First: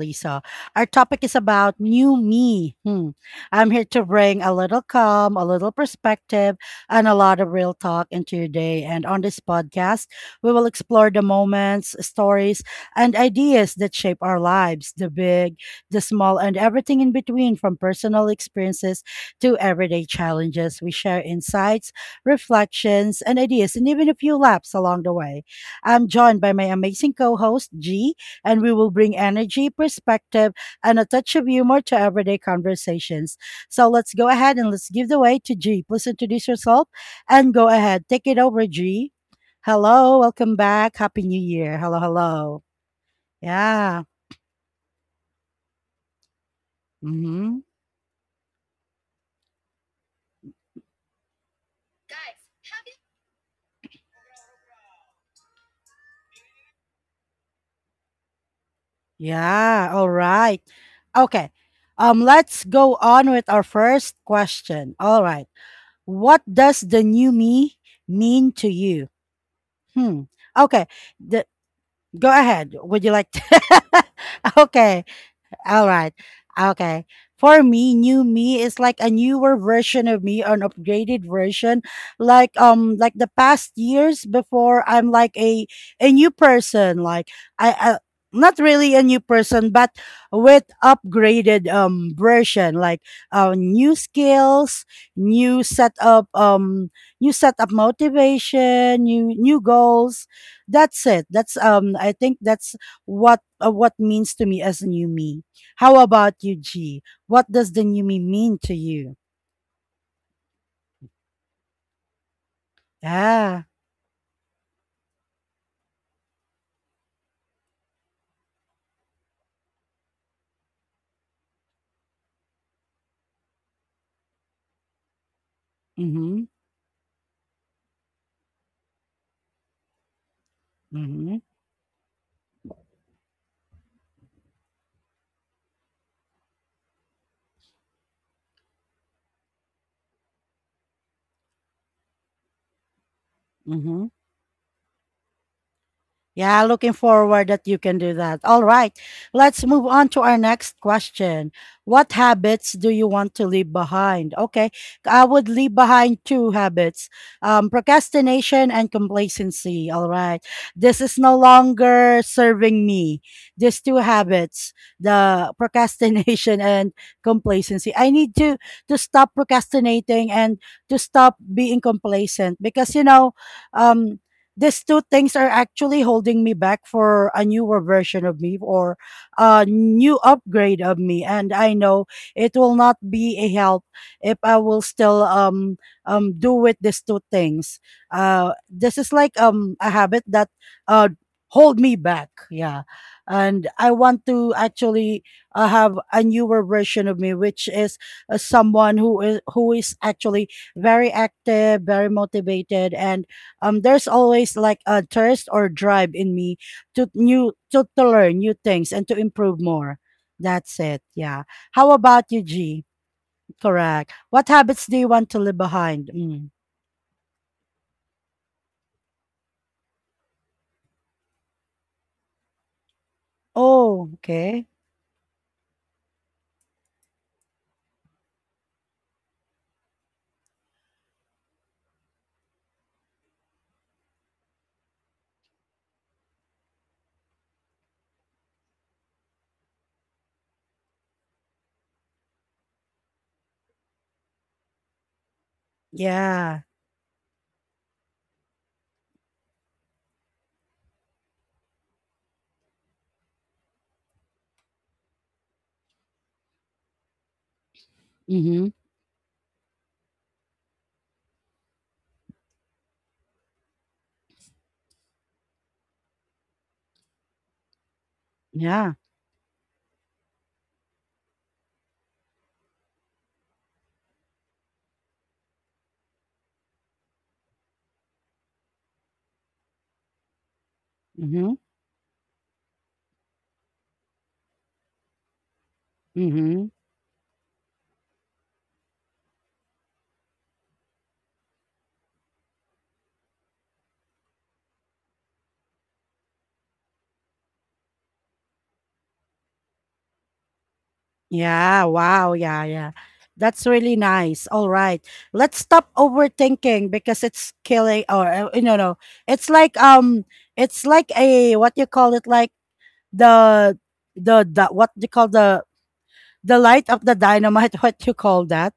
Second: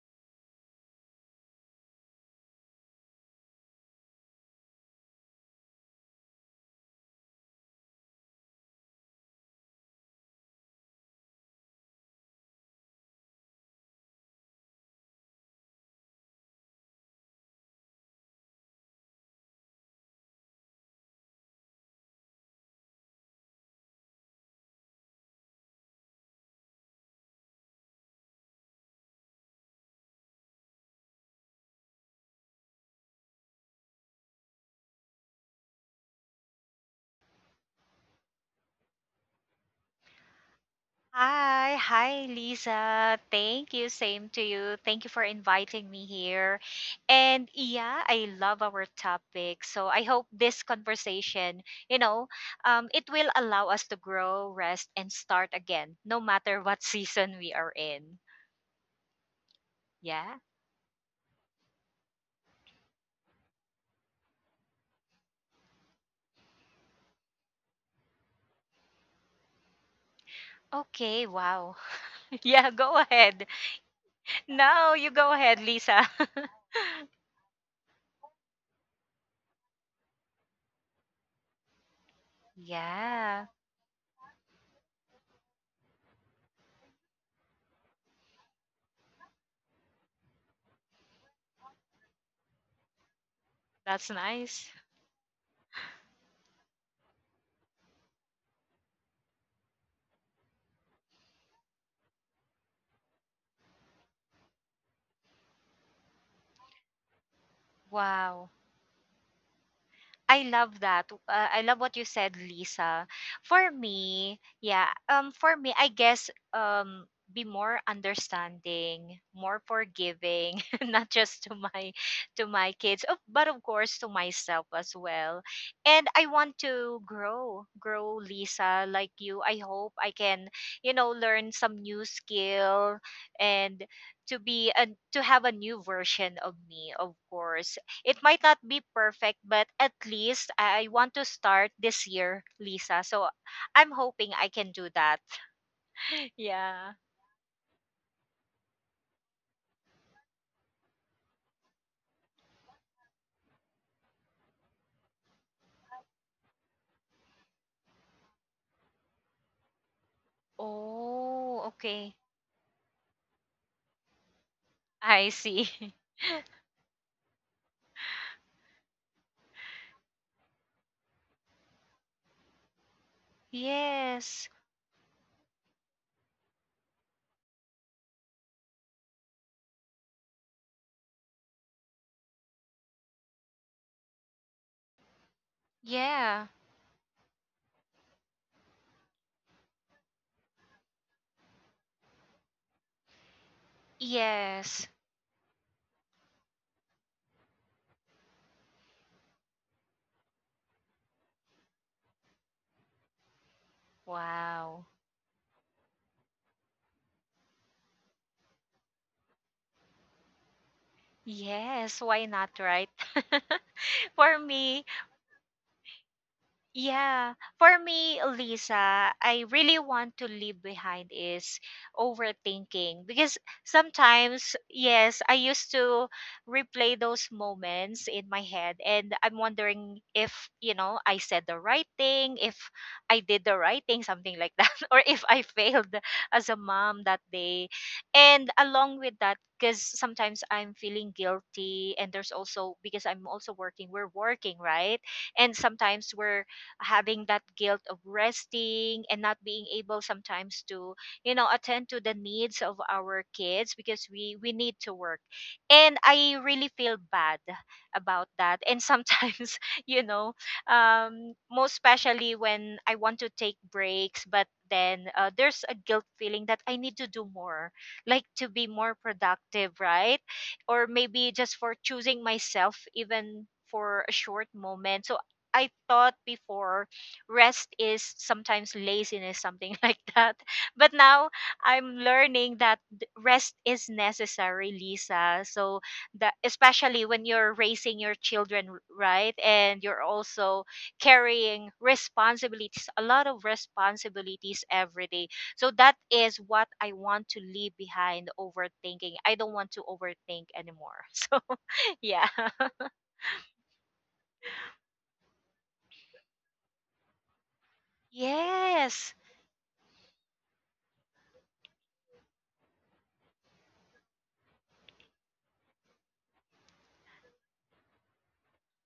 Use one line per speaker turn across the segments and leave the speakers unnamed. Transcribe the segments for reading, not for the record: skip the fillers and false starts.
Lisa. Our topic is about new me. Hmm. I'm here to bring a little calm, a little perspective, and a lot of real talk into your day. And on this podcast, we will explore the moments, stories, and ideas that shape our lives, the big, the small, and everything in between, from personal experiences to everyday challenges. We share insights, reflections, and ideas, and even a few laps along the way. I'm joined by my amazing co host, G, and we will bring energy, perspective, and a touch of humor to everyday conversations. So let's go ahead and let's give the way to G. Please introduce yourself and go ahead. Take it over, G. Hello, welcome back. Happy New
Hi,
Year. Hello,
hi
hello.
Lisa. Thank you.
Yeah.
Same to you. Thank you for inviting me here. And
Mm-hmm.
yeah, I love our topic. So I hope this conversation, you know, it will allow us to grow, rest, and start again, no matter what season we are in.
Yeah. All
Yeah.
right. Okay. Let's go on with our first question. All right. What does the new me mean to you? Hmm. Okay.
Okay.
The,
Wow.
Go
Yeah.
ahead.
Go
Would you like
ahead.
to?
No,
Okay.
you go ahead,
All
Lisa.
right. Okay. For me, new me is like a newer version of me, an upgraded version. Like the
Yeah.
past years before, I'm like a new person. Like I not really a new person, but with upgraded version. Like new
That's nice.
skills, new setup, um, new setup motivation, new goals. That's it. That's I think that's what means to me as new me. How about you, G? What does the new me
Wow.
mean to you?
I love that. I love what you said, Lisa. For
Yeah.
me, yeah, um for me, I guess be more understanding, more forgiving, not just to my kids, but of course to myself as well. And I
Mm-hmm.
want to grow Lisa like you. I hope I can, you know,
Mm-hmm.
learn some new skill and to be a, to have a new version of me, of course it might not be perfect, but at least I want to start this year, Lisa. So I'm
Mm-hmm.
hoping I can do that.
Yeah,
Yeah.
looking forward that you can do that. All right. Let's move on to our next question. What habits do you want to leave behind? Okay. I would leave behind two habits. Procrastination and complacency. All right. This is no
Oh, okay.
longer serving me. These two habits,
I
the
see.
procrastination, and complacency. I need to stop procrastinating and to stop being complacent, because um
Yes.
these two things are actually holding me back for a newer version of me or a new upgrade of me. And I know it will not be a help if I will still
Yeah.
do with these two things. Uh this is like a habit that uh hold me back, yeah. And I want to
Yes.
actually have a newer version of me, which is someone who is actually very active, very motivated, and there's always
Wow.
like a thirst or drive in me to learn new things and to improve more. That's it, yeah. How
Yes, why
about you,
not, right?
G? Correct.
For
What
me,
habits do you want to leave behind? Mm.
Yeah, for me, Lisa, I really want to leave behind is overthinking because
Oh,
sometimes,
okay.
yes, I used to replay those moments in my head and I'm wondering if I said the right thing, if I did the right thing, something like that, or if I failed as a mom that day. And along with that, because sometimes I'm feeling guilty and there's also because I'm also working, we're working, right? And sometimes we're
Yeah.
having that guilt of resting and not being able sometimes to attend to the needs of our kids because we need to work. And I really feel bad about that,
Mm-hmm.
and sometimes you know most especially when I want to take breaks, but then there's a guilt feeling that I need to do more, like to be more
Yeah.
productive, right? Or maybe just for choosing myself even for a short moment. So I thought before rest is sometimes laziness, something like that. But now
Mm-hmm.
I'm learning that rest is necessary, Lisa. So that,
Mm-hmm.
especially when you're raising your children, right? And you're also carrying responsibilities, a lot of responsibilities every day. So that is what I want to leave behind, overthinking. I don't want to overthink anymore. So
Yeah,
yeah.
wow. Yeah, yeah. That's really nice. All right. Let's stop overthinking, because it's killing, or no, no,
Yes.
it's like, it's like a, what you call it, like the the what you call the light of the dynamite, what you call that,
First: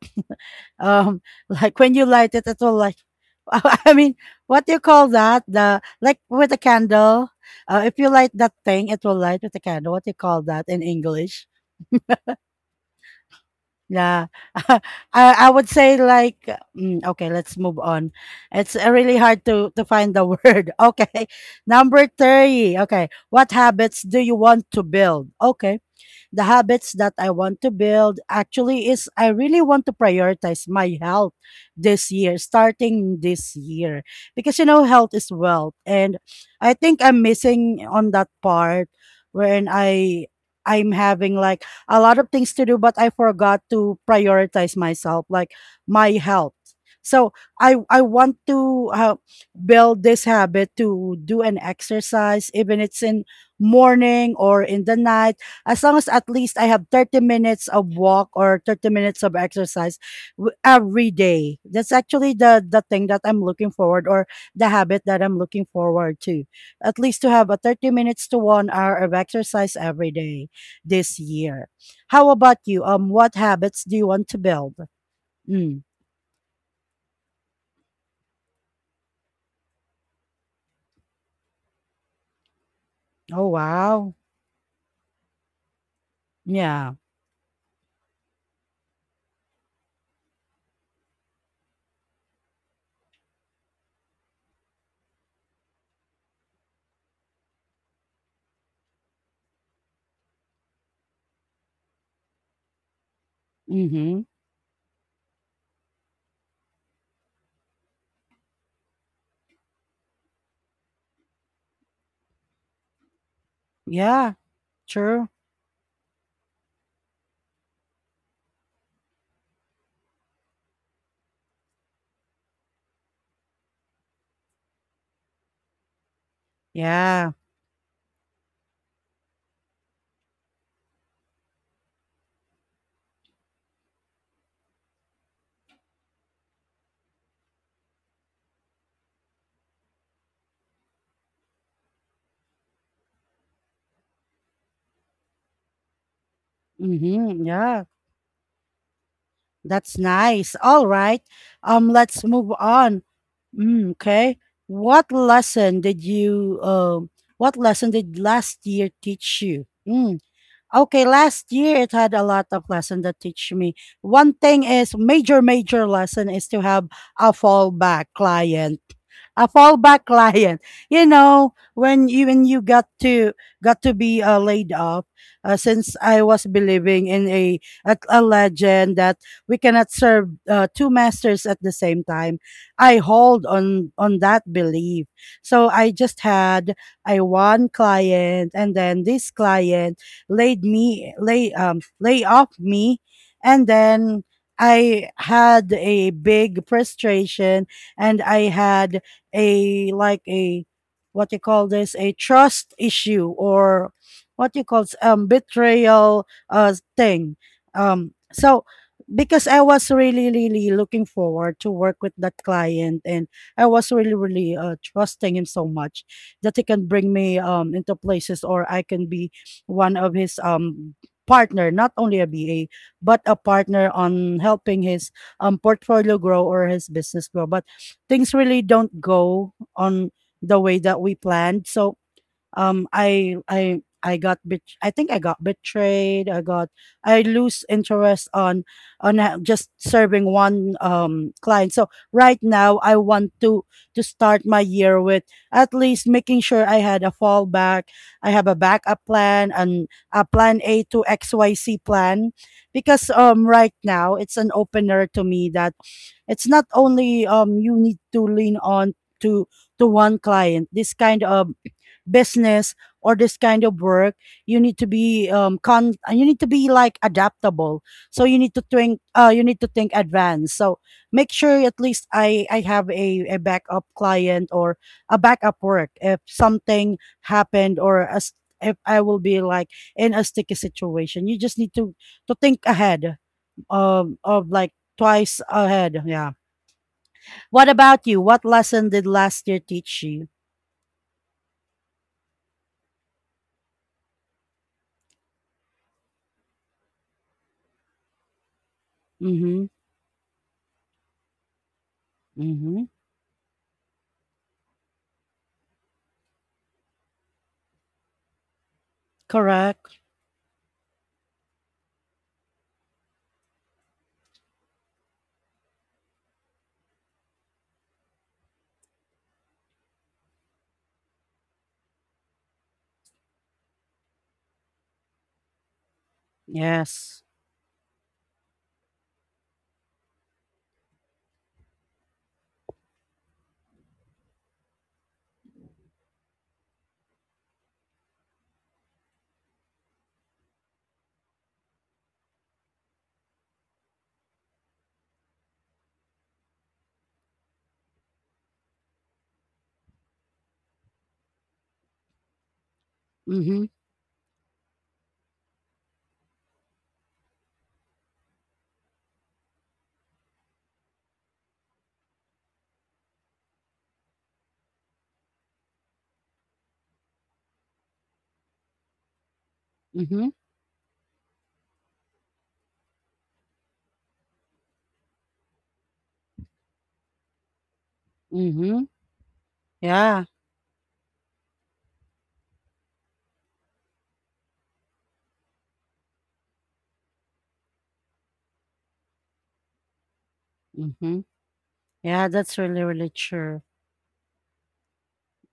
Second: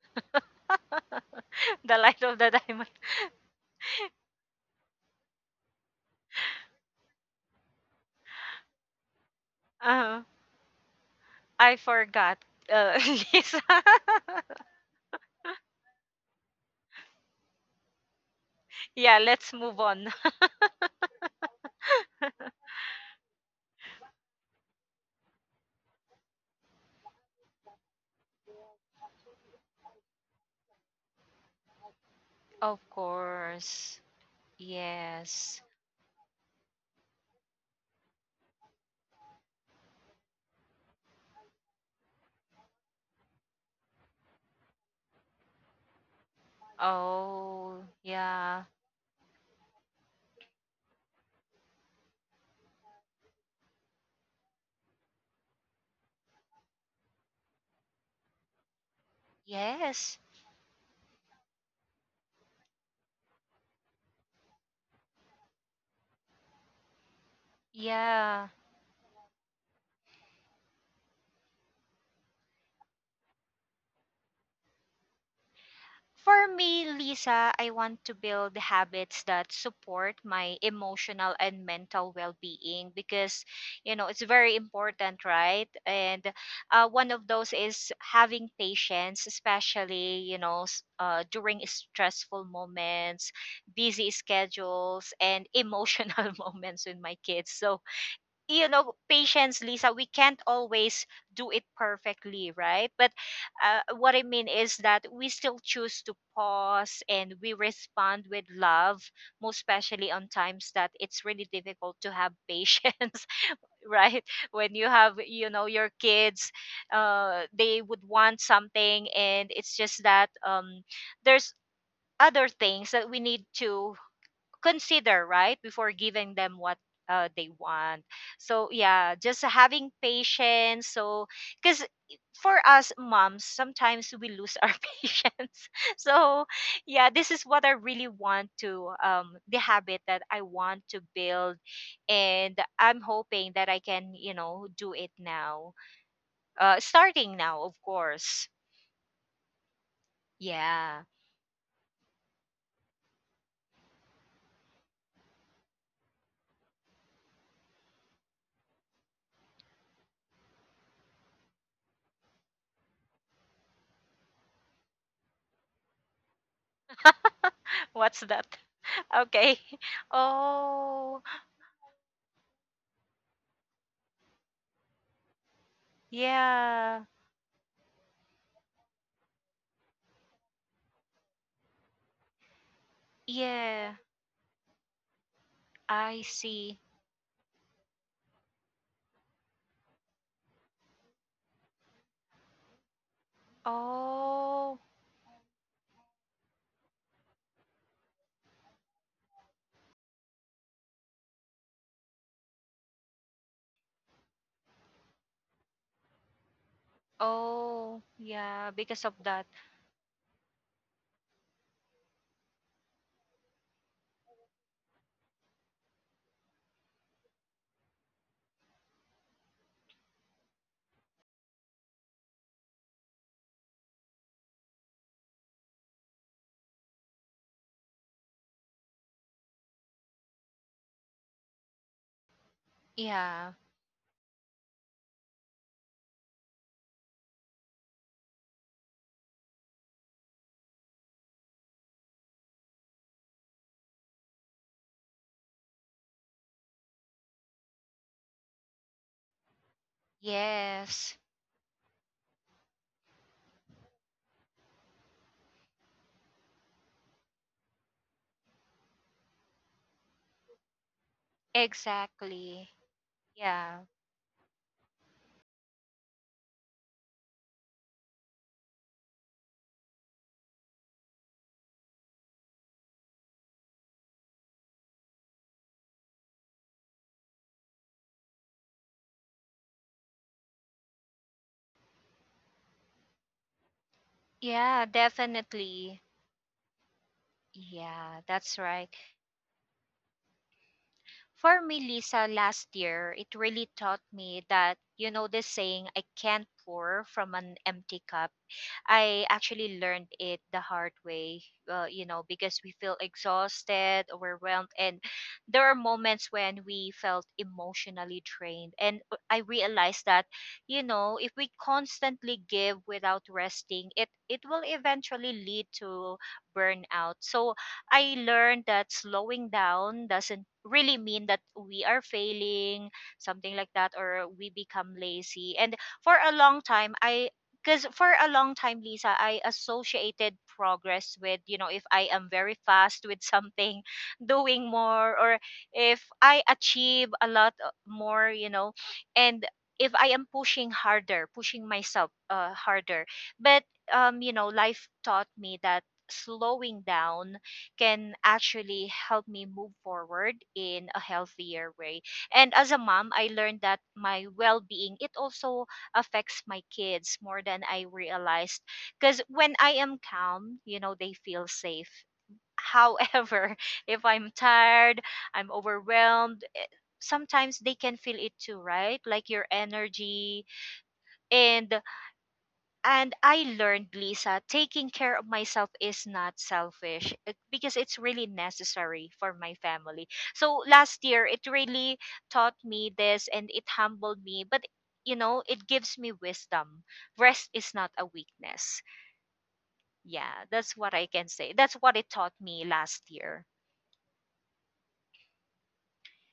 um like when
The
you
light
light
of
it
the
it will
diamond.
like. I mean, what do you call that, the like with a candle, if you light that thing, it will light with a candle. What do you
uh
call that in English?
I forgot, uh, Lisa.
Yeah. I would say, like, okay, let's move on. It's really
Yeah,
hard
let's
to
move
to
on.
find the word. Okay. Number 30. Okay, what habits do you want to build? Okay, the habits that I want to build actually is, I really want to prioritize my health this year,
Of
starting this
course.
year. Because health is
Yes.
wealth. And I think I'm missing on that part, wherein I'm having like a lot of things to do, but I forgot to prioritize myself, like my health. So I
Oh,
I want
yeah.
to build this habit to do an exercise, even it's in morning or in the night, as long as at least I have 30 minutes of walk or 30 minutes of exercise
Yes.
every day. That's actually the thing that I'm looking forward, or the habit that I'm looking forward to. At least to have a 30 minutes to
Yeah.
1 hour of exercise every day this year. How about you? What habits do you want to build? Mm.
For me, Lisa, I want to build habits that support my emotional and mental well-being because
Oh
you know
wow.
it's very important, right? And
Yeah.
one of those is having patience, especially during stressful moments, busy schedules, and emotional moments with my kids. So patience Lisa, we can't always do it perfectly, right? But what I
Mhm.
mean is that we still choose to pause and we respond with love, most especially on times that it's really difficult to have patience, right?
Yeah.
When you have
True.
you know your kids they would want something, and it's just that there's other things that we need to consider, right, before giving them what
Yeah.
they want. So yeah, just having patience. So because for us moms sometimes we lose our patience. So yeah, this is what I really want to, the habit that I want to build, and I'm hoping that I can do it now, starting
Mhm.
now, of
Yeah.
course.
That's nice. All
Yeah.
right. Let's move on. Okay. What lesson did you um what lesson did last year teach you? Okay, last year it had a lot of lesson that teach me. One thing is, major, major lesson is to have a fallback
What's that?
client. A
Okay.
fallback client.
Oh,
When you got to be laid off, since I was
yeah,
believing in a legend that we cannot serve two masters at the same time, I hold on
yeah.
on that belief. So I just
I
had
see.
a one client, and then this client laid me lay lay off me. And then
Oh,
I had a big frustration, and I had, a, like, a what you call this, a trust issue, or what you call betrayal thing.
oh,
So
yeah, because of that.
because I was really, really looking forward to work with that client, and I was really, really trusting him so much that he can bring me into places, or I can be one of his partner, not only a BA, but a partner on helping his portfolio grow, or his business grow. But things really don't go on the way that we planned. So
Yeah,
I think I got betrayed. I lose interest on just serving one client. So right now I want to start my year with at least making sure I had a fallback. I have a backup plan, and a plan A to
yes,
XYZ plan, because right now it's an opener to me that it's not only, you need to lean on to one client, this kind of
exactly.
business or this kind of
Yeah,
work. You need to be con you need to be like adaptable. So you need to think you need to think advanced. So make sure at least I have a backup client, or a backup work if something happened, or as if I will be like in a sticky situation. You just need to think ahead, of like
yeah,
twice
definitely.
ahead, yeah. What about
Yeah,
you? What
that's
lesson
right.
did last year teach you?
For me, Lisa, last year, it really taught me that the saying, I can't pour from an empty cup. I
Mm-hmm.
actually learned it the hard way, because we
Mm-hmm.
feel exhausted, overwhelmed, and there are moments when we felt emotionally drained. And I realized
Correct.
that, if we constantly give without resting, it will eventually lead to burnout. So I learned that slowing down doesn't really mean that we are failing, something like that, or we become lazy. And for a long time I
Yes.
because for a long time Lisa I associated progress with, if I am very fast with something, doing more, or if I achieve a lot more, and if I am pushing harder, pushing myself harder. But life taught me that slowing down can actually help me move forward in a healthier way. And as a mom I learned that
Mhm,
my well-being, it also affects my kids more than I realized. Because when I am calm, they feel safe. However, if I'm tired, I'm overwhelmed, sometimes they can feel it too, right? Like your energy.
mhm,
And and I learned, Lisa, taking care of myself is not selfish, because it's really necessary for my
mhm.
family. So
Yeah,
last year, it really taught me this and it humbled me. But it gives me wisdom. Rest is not a weakness. Yeah, that's what I can say. That's what
mhm.
it taught me
Yeah,
last
that's
year.
really, really true.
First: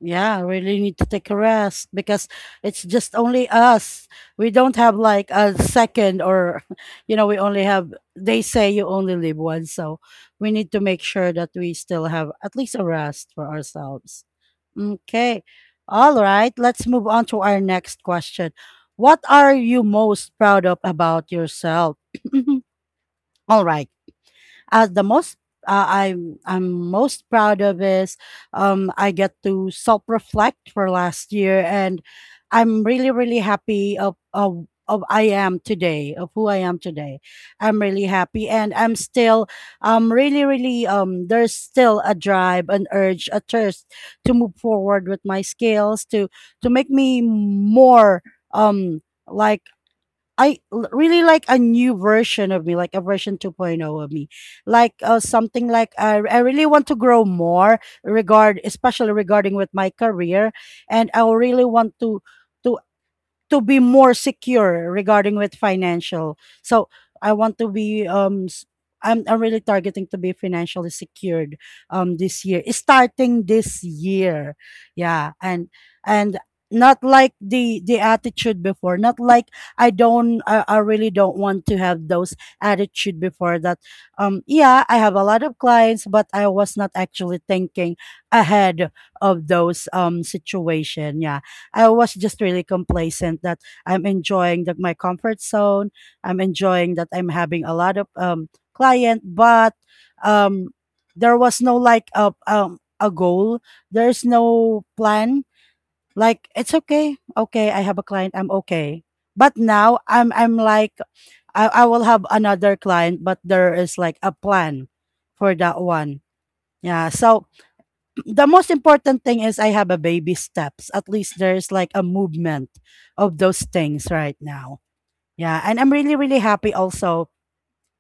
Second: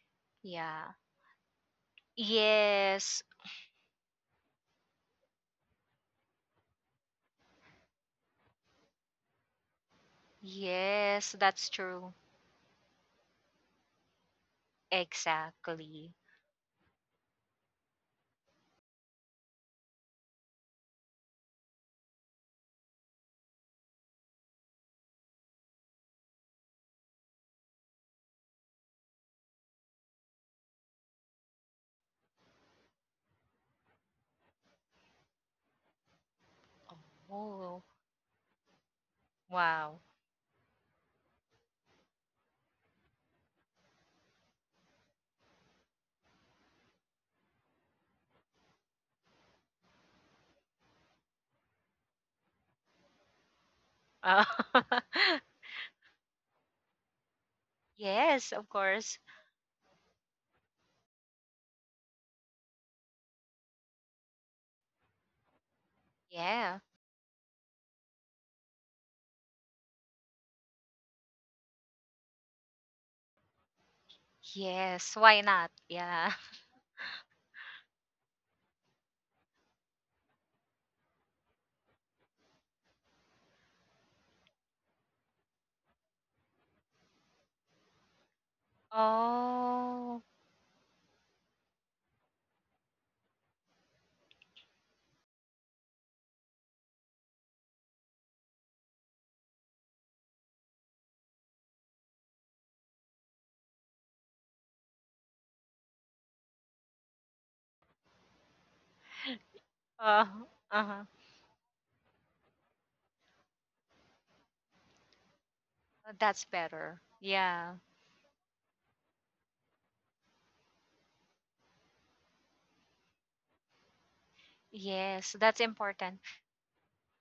Yeah, really
Yeah.
need to take a rest, because it's just
Yes.
only us. We don't have like a second, or, we only have, they say you only live once. So we need to make sure that
Yes,
we
that's
still have
true.
at least a rest for ourselves. Okay. All
Exactly.
right. Let's move on to our next question. What are you most proud of about yourself? All right. The most I'm most proud of is, I get to self reflect for last year, and I'm really, really happy of who I am today. I'm really
Oh,
happy, and I'm still
wow.
really really there's still a drive, an urge, a thirst to move forward with my skills, to make me more, um like, really like a new version of me, like a version 2.0 of me, like
Uh,
something, like I really want to grow
Yes,
especially
of
regarding with
course.
my career, and I really want to to be more secure regarding with financial. So I
Yeah.
want to be I'm really targeting to be financially secured this year. Starting this year. Yeah. And
Yes, why
and
not?
not
Yeah.
like the attitude before, not like I don't I really don't want to have those attitude before that, yeah, I have a lot of clients, but I was not actually thinking ahead of those
Oh.
situation, yeah. I was just really complacent that I'm enjoying that my comfort zone. I'm enjoying that I'm having a lot of client, but um there was no, like, a goal. There's no plan. Like, it's okay, okay, I have a client, I'm okay. But now I'm like,
Uh,
I,
uh-huh.
I will have another client, but there is like a plan for that one. Yeah.
That's
So
better.
the
Yeah.
most important thing is, I have a baby steps. At least there's like a movement of those things right now. Yeah, and I'm
Yes,
really, really
that's
happy
important.
also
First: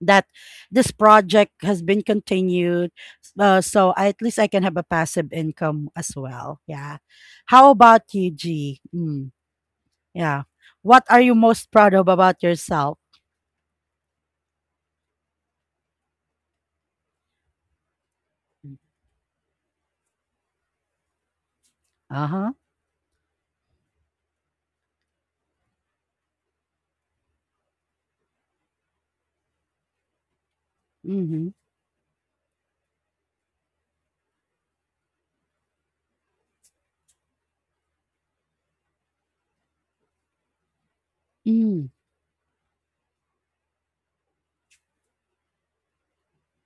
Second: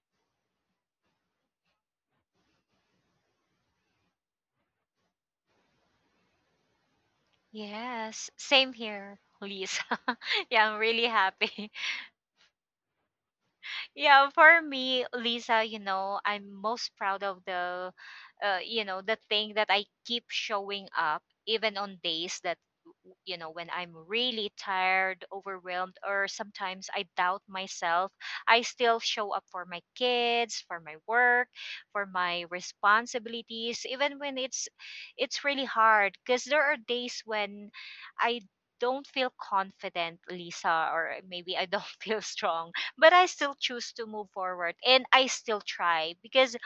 that this project has been continued. So at least I can have a passive income as well. Yeah. How about
Yes,
you,
same
G?
here,
Mm,
Lisa.
yeah.
Yeah, I'm really
What are you most
happy.
proud of about yourself?
Yeah, for me Lisa, I'm most proud of the the thing that I keep showing up even on
Uh
days
huh.
that, when I'm really tired, overwhelmed, or sometimes I doubt myself. I still show up for my kids, for my
Mm-hmm.
work, for my responsibilities, even when it's really hard, because there are days when I don't feel confident Lisa, or maybe I don't
Mm,
feel strong. But I still choose to move forward and I still try, because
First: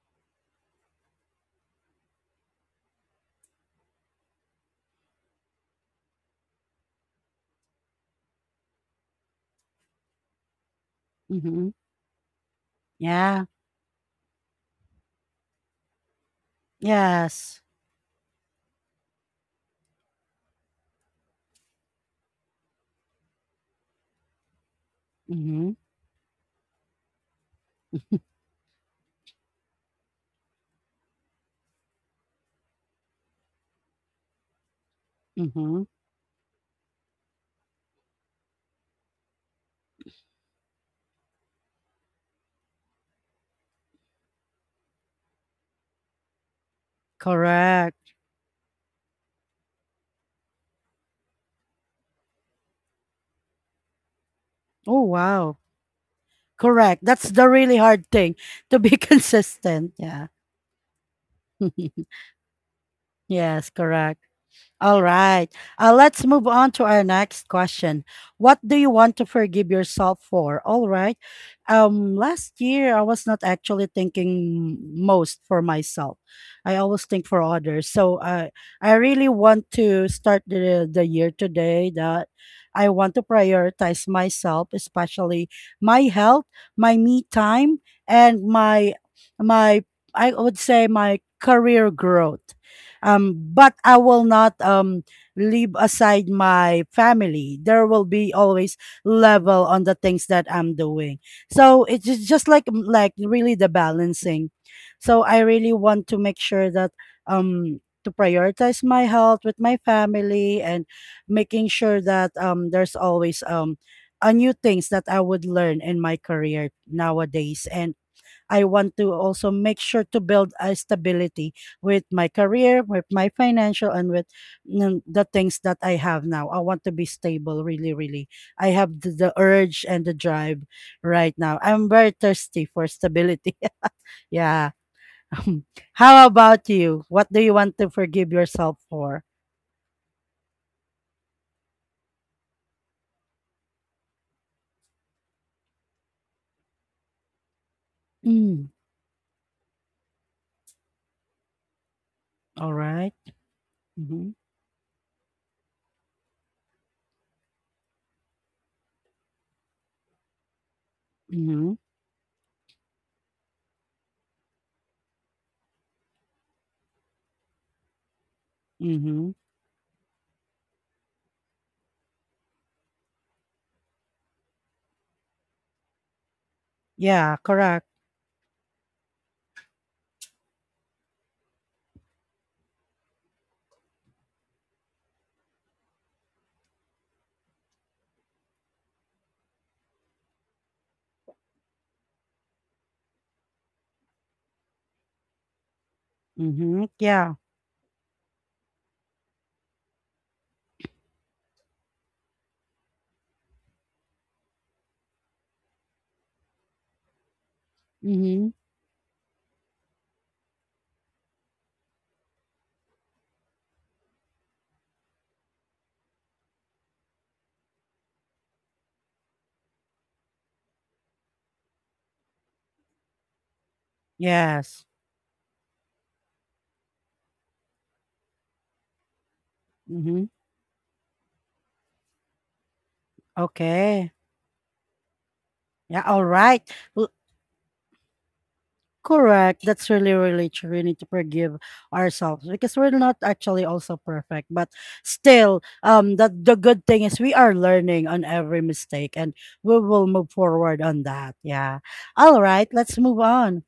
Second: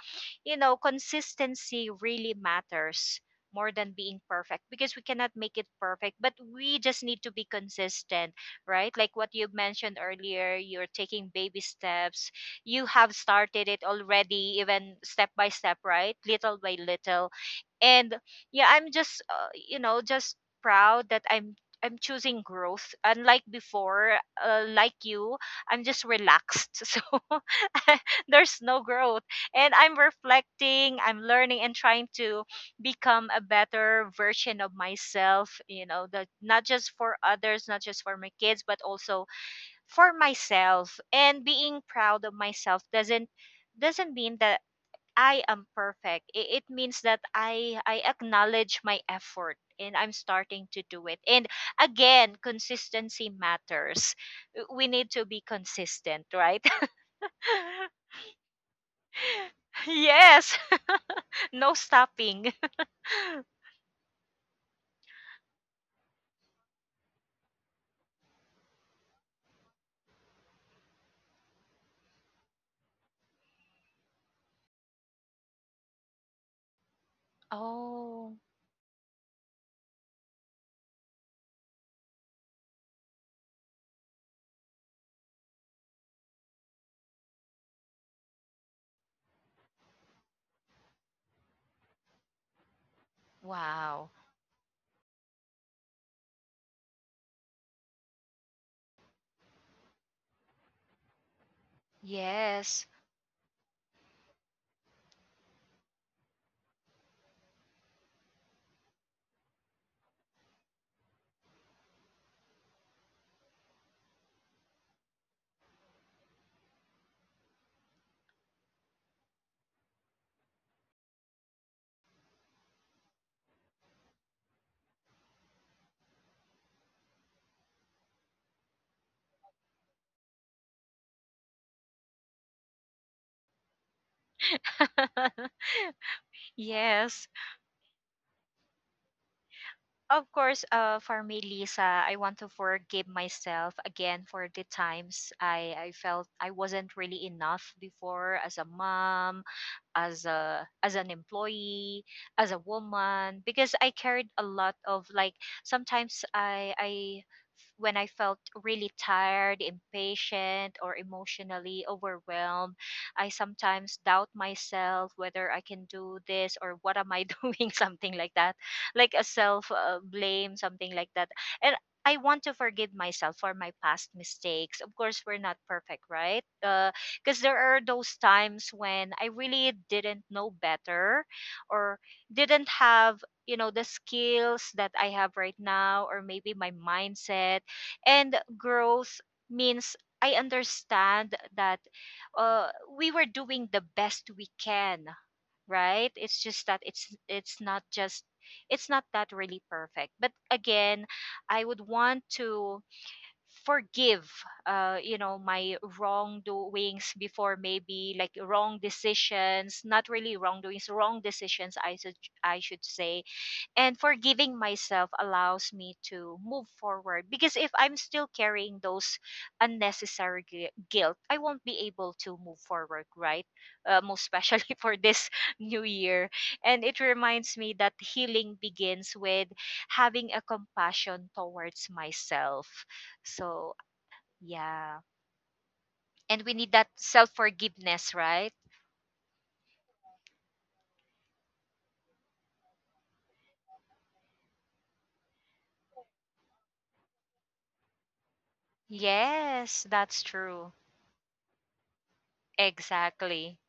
you know consistency really matters more than being perfect, because we cannot make it perfect, but we just need to be consistent, right? Like what you mentioned earlier, you're taking baby
mm-hmm.
steps. You have
Yeah.
started it already, even step by step, right, little by little.
Yes.
And yeah, I'm just just proud that I'm choosing growth, unlike before, like you,
Mm-hmm.
I'm just relaxed. So there's no growth. And I'm reflecting, I'm learning, and trying to become a better version of myself
Mm-hmm.
you know that not just for others, not just for my kids, but also for myself. And being proud of myself doesn't mean that I am perfect. It means that I
Correct.
acknowledge my effort and I'm starting to do it. And again, consistency matters. We
Oh
need to be
wow.
consistent, right?
Correct. That's the really hard thing to be consistent. Yeah.
Yes, no stopping.
Yes, correct. All right. Let's move on to our next question. What do you want to forgive yourself for? All right. Last year, I was not actually thinking most for myself. I always think for others. So
Oh,
I really want to start the year today that I want to prioritize myself, especially my health, my me time, and my I would say my career growth but I
wow.
will not leave aside my family. There will be always level on the things that I'm doing. So it's just like
Yes.
like really the balancing. So I really want to make sure that to prioritize my health with my family and making sure that there's always a new things that I would learn in my career nowadays. I want to also make sure to build a stability with my career, with my financial, and with the things that I have now. I want to be stable, really, really. I have the urge and the drive right now. I'm very thirsty for stability. Yeah. How about you?
Yes.
What do you want to forgive yourself for?
Of course, for me, Lisa, I want to forgive myself again for the times I felt I wasn't really enough before, as a
Mm,
mom, as a as an employee, as a
all right.
woman, because I carried
Mm-hmm.
a lot of, like, sometimes I when I felt really tired, impatient, or
Mm-hmm.
emotionally overwhelmed, I sometimes doubt myself whether I can do this, or what am I doing, something like that, like a
Mm-hmm.
self blame, something like that. And I want to forgive myself for my past mistakes. Of course, we're not perfect, right?
Yeah,
Because there are
correct.
those times when I really didn't know better, or didn't have the skills that I have right now, or maybe my mindset and growth means I understand that, uh, we were doing the best we can, right? It's just that
Mm-hmm.
it's
Yeah.
it's not just, it's not that really perfect. But again, I would want to forgive, my wrongdoings before, maybe like
Mm-hmm.
wrong decisions, not really wrongdoings, wrong decisions, I should say. And forgiving myself allows me to move forward, because if I'm still carrying those unnecessary guilt, I won't be able to move forward, right? Most especially
Yes.
for this new year. And it reminds me that healing begins with
Mm-hmm.
having a compassion towards myself. So
Okay.
yeah,
Yeah, all
and we
right.
need that
L-
self forgiveness, right?
Correct. That's really, really true. We need to forgive ourselves because we're not actually also perfect. But still, the good thing is we are learning on every mistake, and we
Yes,
will
that's
move
true.
forward on that. Yeah. All right. Let's move
Exactly.
on.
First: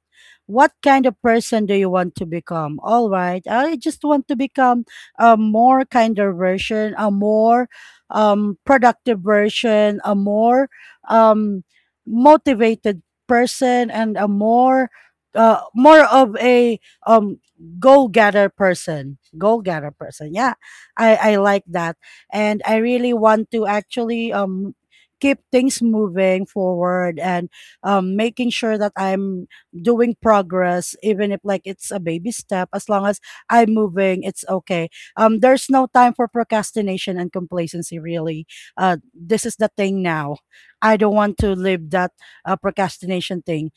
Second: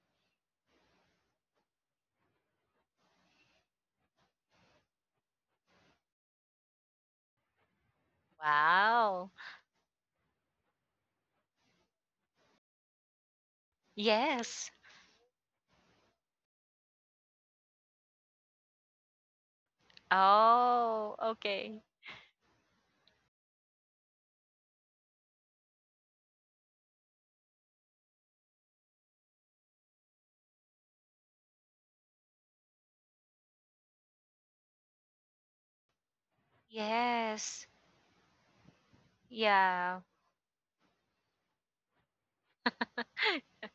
What kind of person do you want to become? All right, I just want to become a more kinder version, a more productive
Wow.
version, a more um, motivated person, and a
Yes.
more more of a um, goal getter person. Goal getter person. Yeah, I
Oh,
I like
okay.
that, and I really want to actually keep things moving forward and making sure that I'm doing progress even if like it's a baby step as long as I'm moving, it's okay. Um, there's no time for procrastination and
Yes.
complacency, really. This is the thing
Yeah.
now. I don't want to live that procrastination thing.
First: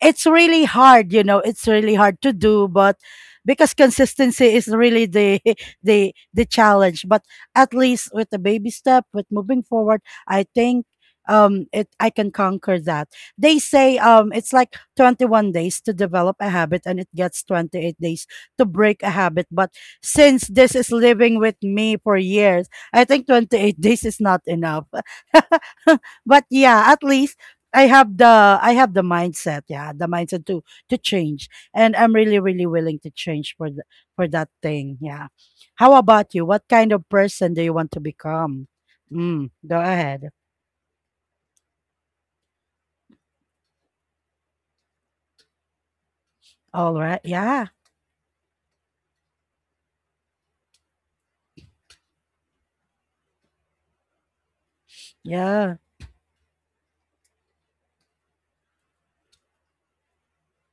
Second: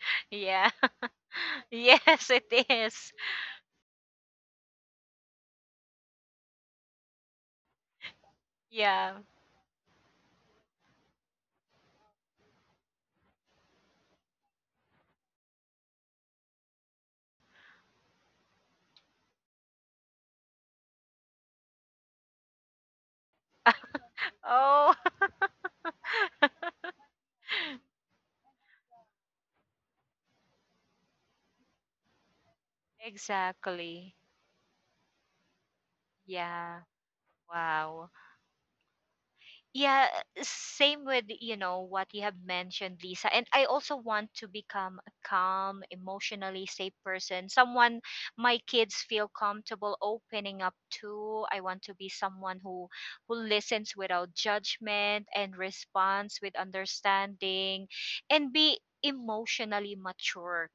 It's really
Yeah.
hard, you know, it's really hard
Yes,
to
it
do. But
is.
because consistency is really the the challenge, but at least with the baby step,
Yeah.
with moving forward, I think it I can conquer that. They say it's like 21 days to develop a habit and it gets 28 days to break a habit. But since this is living with me for years, I think 28 days is not enough.
Oh.
But yeah, at least I have the mindset, yeah, the mindset to change, and I'm really really willing to change for
Exactly.
for that thing, yeah. How about you? What
Yeah.
kind of person do you want to
Wow.
become? Mm, go
Yeah,
ahead.
same with what you have mentioned, Lisa. And I also want to become a calm, emotionally safe
All right,
person,
yeah,
someone my kids feel comfortable opening up to. I want to be someone who listens without judgment and
yeah,
responds with understanding, and be emotionally mature.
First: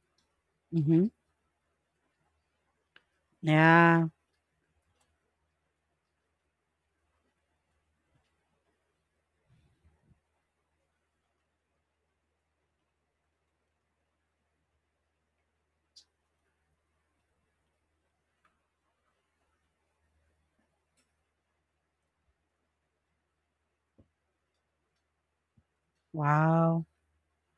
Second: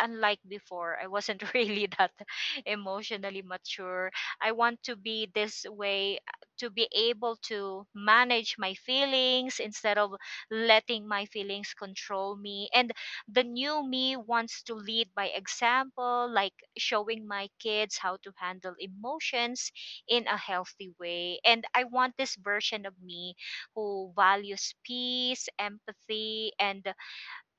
Unlike before, I
mm-hmm.
wasn't really that emotionally
Yeah.
mature. I want to be this way to be able to manage my feelings instead of letting my feelings control me, and the new me wants to lead by example, like showing my kids how to handle emotions in a healthy way. And I want this version of me who values peace, empathy
Wow,
and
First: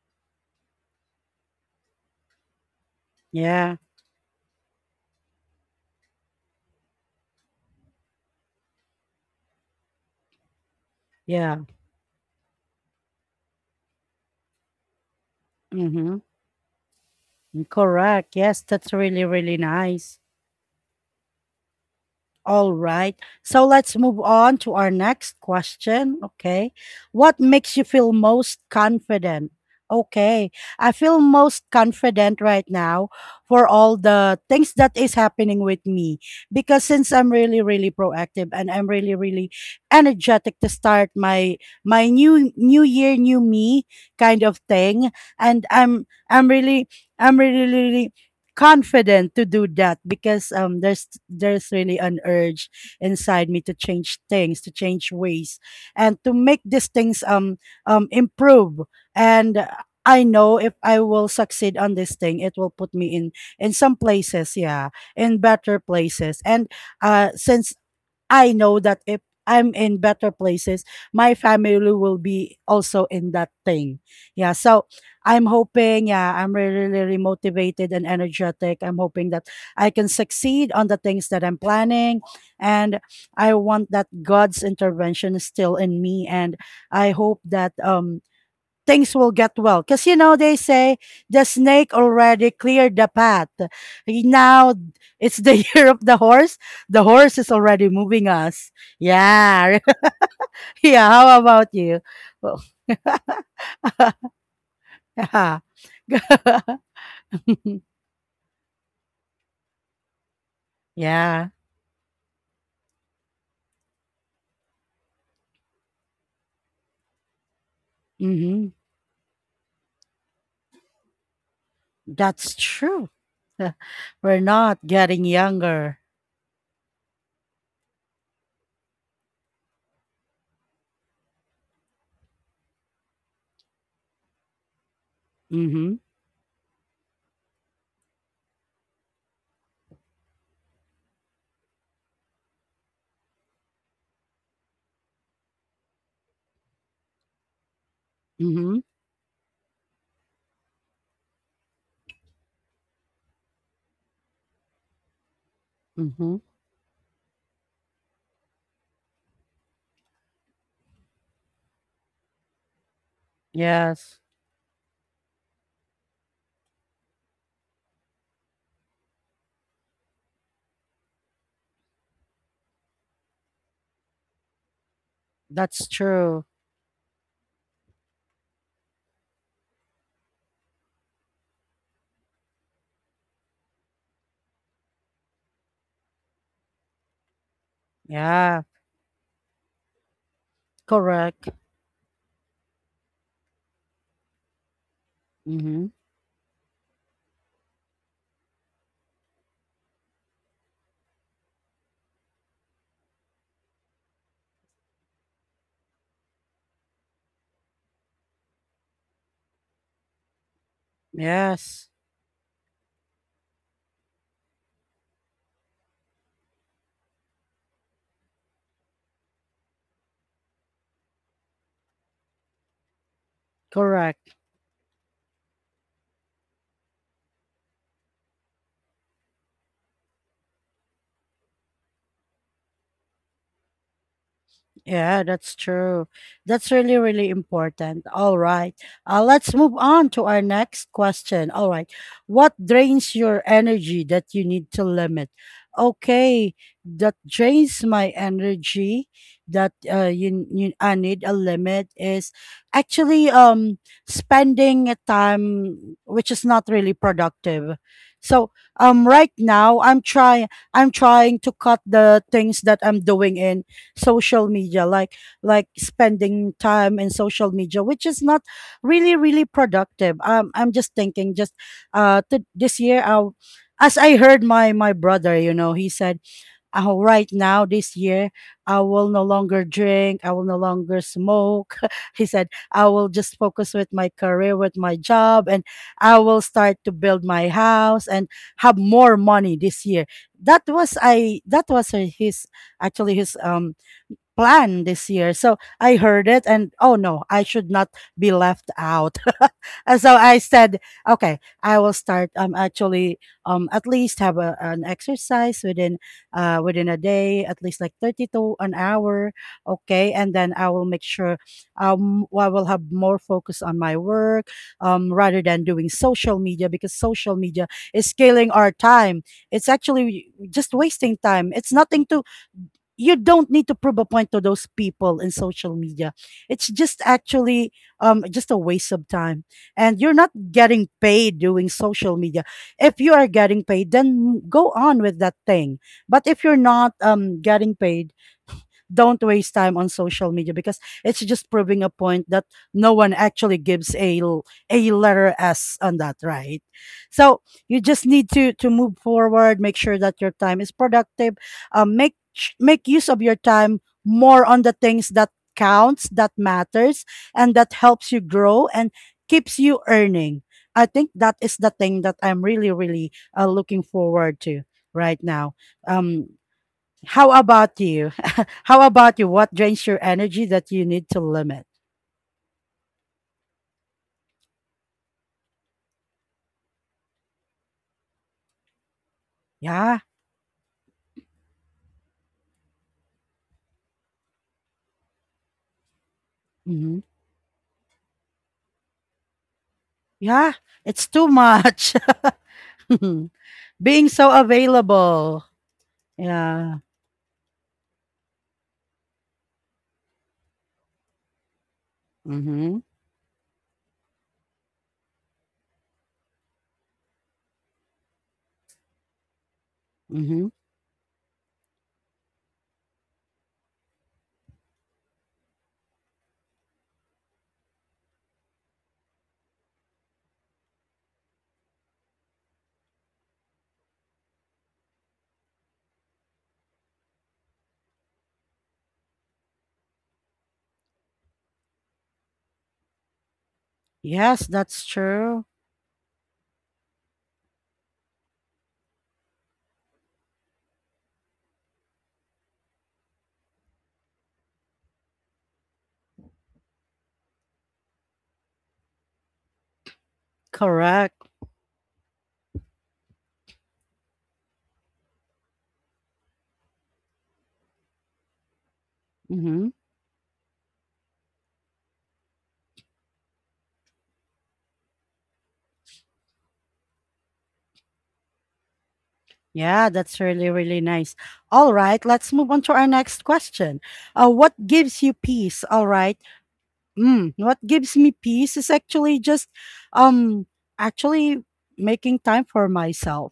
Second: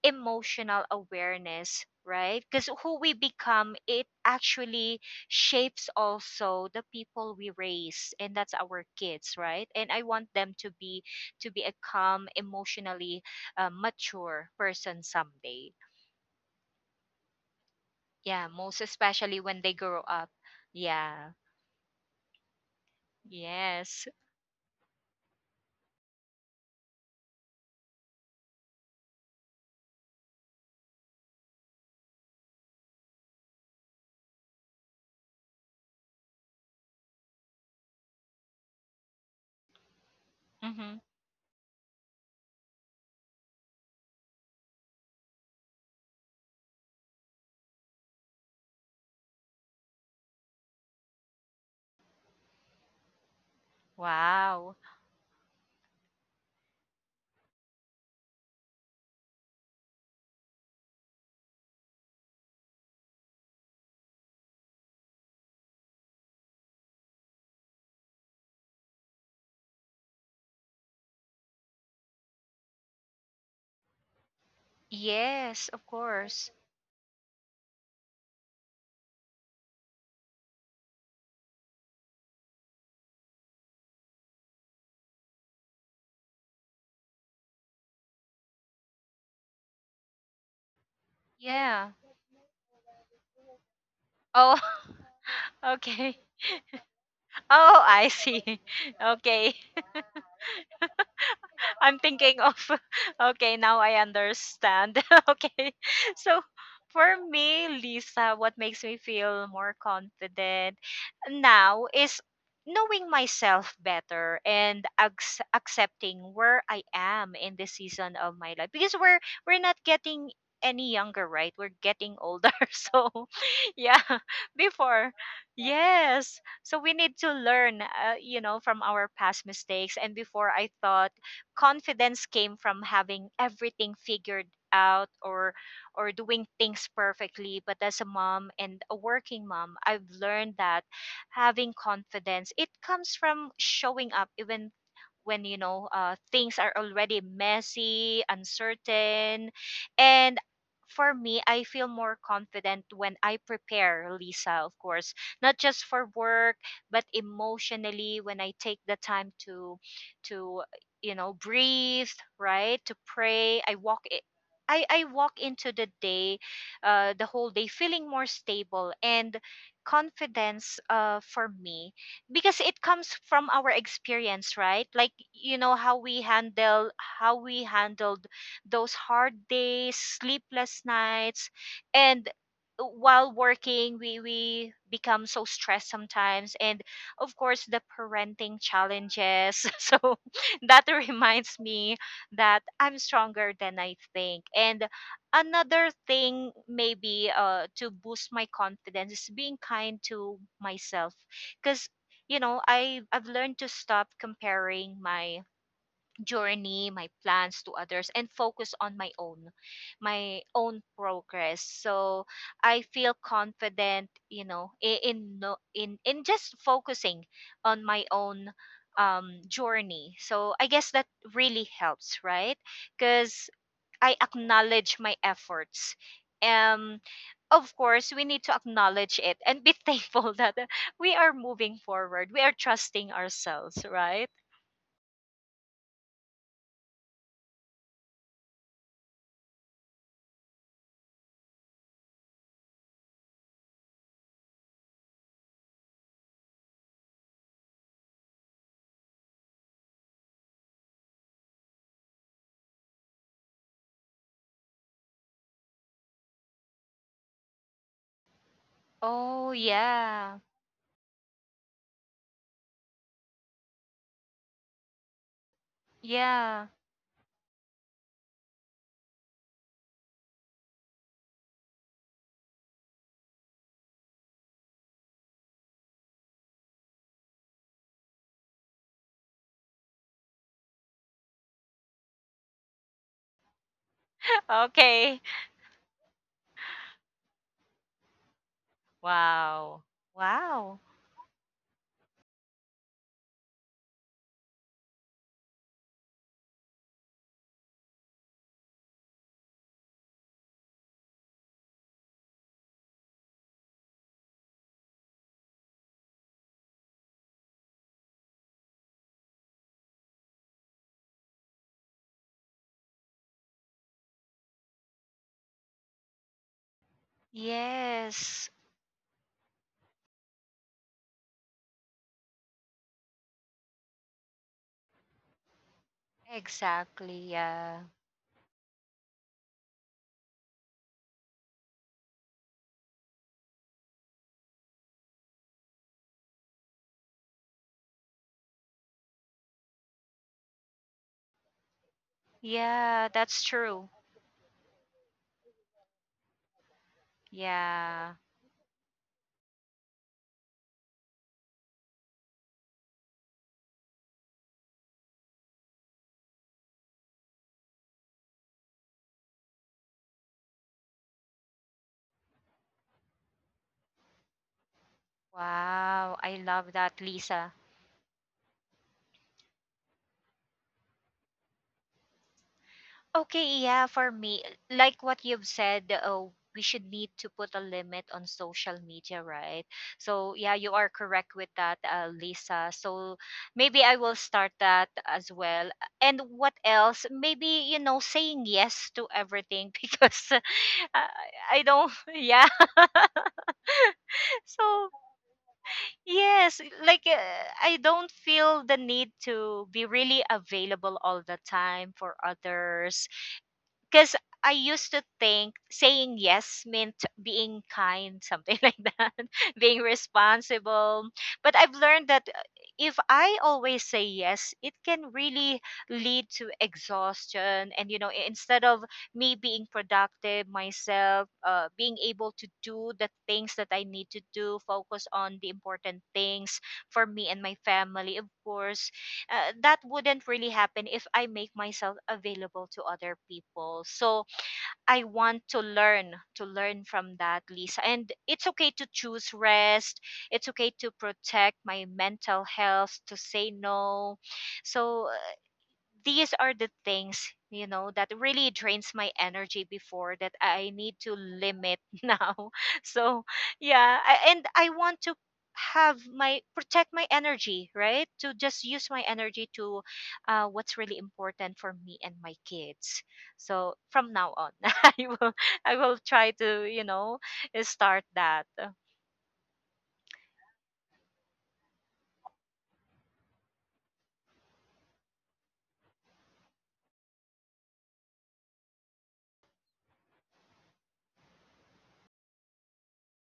emotional awareness, right? Because who we become,
yeah,
it actually shapes also the people we raise, and that's our kids, right? And I want them to
yeah.
be a calm, emotionally mature person someday.
Mm-hmm. Correct.
Yeah,
Yes,
most
that's really
especially
really
when they grow
nice.
up. Yeah,
All right. So let's
yes.
move on to our next question. Okay. What makes you feel most confident? Okay. I feel most confident right now for all the things that is happening with me because since I'm really really proactive and I'm really really energetic to
Mm-hmm.
start my new new year new me kind of thing. And I'm really I'm really really confident to do that because there's really an urge inside me to change things, to
Wow.
change ways, and to make these things improve. And I know if I will succeed on this thing, it will put me in some places, yeah, in better places. And since I know that if I'm in better places, my family will be also in that thing. Yeah. So I'm
Yes, of
hoping, yeah, I'm
course.
really, really motivated and energetic. I'm hoping that I can succeed on the things that I'm planning. And I want that God's intervention is still in me. And I hope that things will get well. Because, you know, they say the
Yeah.
snake already cleared the path.
Oh.
Now it's the year of the
Okay.
horse. The horse is
Oh,
already
I
moving
see.
us.
Okay.
Yeah. Yeah. How about you?
I'm thinking of
Well,
okay, now I understand.
yeah.
Okay. So for me, Lisa, what makes me feel more confident
Yeah.
now is knowing myself better and accepting where I am in this season of my
Hmm.
life, because we're not getting any younger, right? We're getting older.
That's true.
So,
Uh,
yeah,
We're not
before,
getting younger.
yes. So we need to learn, you know, from our past mistakes. And before, I thought confidence came from having everything figured out,
Mm-hmm.
or doing things perfectly. But as a mom and a working mom, I've learned that having confidence, it comes from showing up even when, you know, things are already messy,
Mm-hmm.
uncertain. And for me, I feel more confident when I prepare, Lisa, of course, not just for
Mm-hmm.
work, but emotionally, when I take the time to you know, breathed, right, to pray. I walk
Yes.
it. I walk into the day, the whole day, feeling more stable. And confidence, for me, because it comes from our experience, right? Like, you know,
That's
how we
true.
handle, how we handled those hard days, sleepless nights, and while working, we become so stressed sometimes, and of course the parenting
Yeah.
challenges. So that
Correct.
reminds me that I'm stronger than I think. And
Mm-hmm.
another thing, maybe to boost my confidence, is being kind to myself. Because, you know, I've learned to stop comparing my journey, my plans, to others, and focus on my own progress.
Yes.
So I feel confident, you know, in no, in just focusing on my own journey. So I guess that really helps, right? Because I
Correct.
acknowledge my efforts. Um, of course, we need to acknowledge it and be thankful that we are moving forward. We are trusting ourselves, right?
Yeah, that's true. That's really, really important. All right. Let's move on to our next question. All right. What drains your energy that you need to limit? Okay. That drains my energy that you I need a limit is actually spending a time which is not really productive. So right
Oh,
now I'm
yeah.
trying I'm trying to cut the things that I'm doing in social media, like spending
Yeah.
time in social media which is not really really productive. I'm just thinking just this year I, as I heard my brother, you know, he said, oh right now this year I will no longer drink, I will no longer smoke, he said, I will just focus with my career, with my
Okay.
job, and I will start to build my house and have more money this
Wow.
year. That
Wow.
was I that was his actually his plan this year. So I heard it and oh no, I should not be left out. And so I said, okay, I will start actually at least have an exercise within within a day, at least like 30 to an hour, okay? And then I will make sure I will have more focus on my work rather than doing social media because social media is killing
Yes.
our time. It's actually just wasting time. It's nothing to you don't need to prove a point to those people in social media. It's just
Exactly.
actually
Yeah.
just a waste of time. And you're not getting paid doing social media. If you are getting paid, then go on with that thing. But if you're not getting paid, don't waste time on social media because it's just proving a point that no
Yeah,
one
that's
actually
true.
gives a letter s on that, right? So you just
Yeah.
need to move forward, make sure that your time is productive. Um, make make use of your time more on the things that counts, that matters, and that helps you grow and keeps you earning. I think that is the thing that I'm really really looking forward to right now.
Wow,
Um,
I love that,
how
Lisa.
about you? How about you? What drains your energy that you need to limit?
Okay. Yeah. For me, like what you've said, oh, we should need to put a limit on social media, right?
Yeah.
So, yeah, you are correct with that, Lisa. So, maybe I will start that as well. And what
Hmm.
else? Maybe, you know, saying yes to everything because
Yeah. It's
I
too
I
much.
don't yeah.
Being so
So,
available.
yes,
Yeah.
like I don't feel the need to be really available all the time for
Mm-hmm.
others. Because I used to think saying yes meant being kind, something like that, being
Mm-hmm.
responsible. But I've learned that if I always say yes, it can really lead to exhaustion. And, you know, instead of me being productive myself, being able to do the things that I need to do, focus on the important things for me and my family, of course, that wouldn't really happen if I make myself available to other people. So
Yes, that's
I
true.
want to learn from that, Lisa. And it's okay to choose rest. It's okay to protect my mental health, to say no. So these are the things, you know, that really drains my energy before that I need to
Correct.
limit now. So yeah, and I want to have my, protect my energy, right, to just use my energy
Mm-hmm.
to what's really important for me and my kids. So from now on I will I will try to, you know, start that.
Yeah, that's really, really nice. All right, let's move on to our next question. What gives you peace? All right. Mm, what gives me peace is actually just um actually making time for myself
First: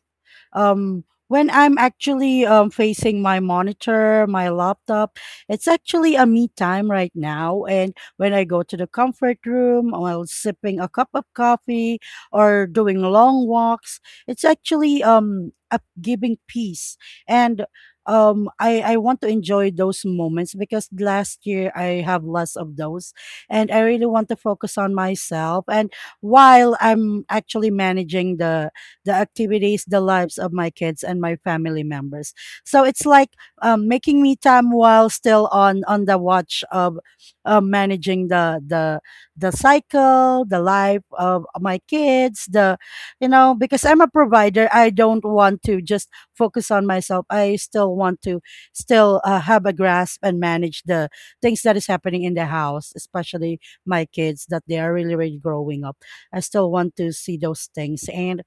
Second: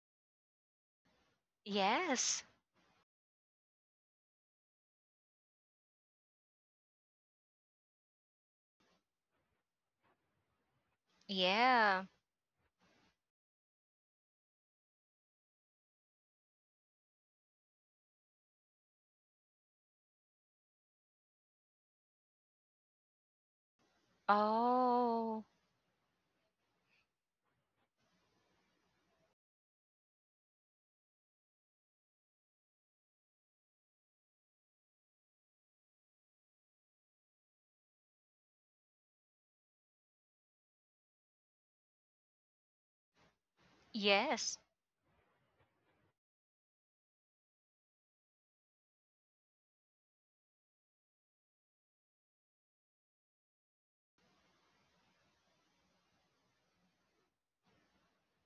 when I'm
Yes.
actually facing my monitor, my laptop. It's actually a me time right now. And when I go to the comfort room while sipping a cup of coffee
Yeah.
or doing long walks, it's actually up giving peace. And I want to enjoy those moments because last year I have less of those. And I really want to focus on
Oh,
myself and while I'm actually managing the activities, the lives of my kids and my family members. So it's like making me time while still on the watch of managing the cycle, the life of my kids, the you know because I'm a
yes.
provider, I don't want to just focus on myself. I still want to still have a grasp and manage the things that is happening in the house, especially my kids that they are really really growing up. I still want to see those things. And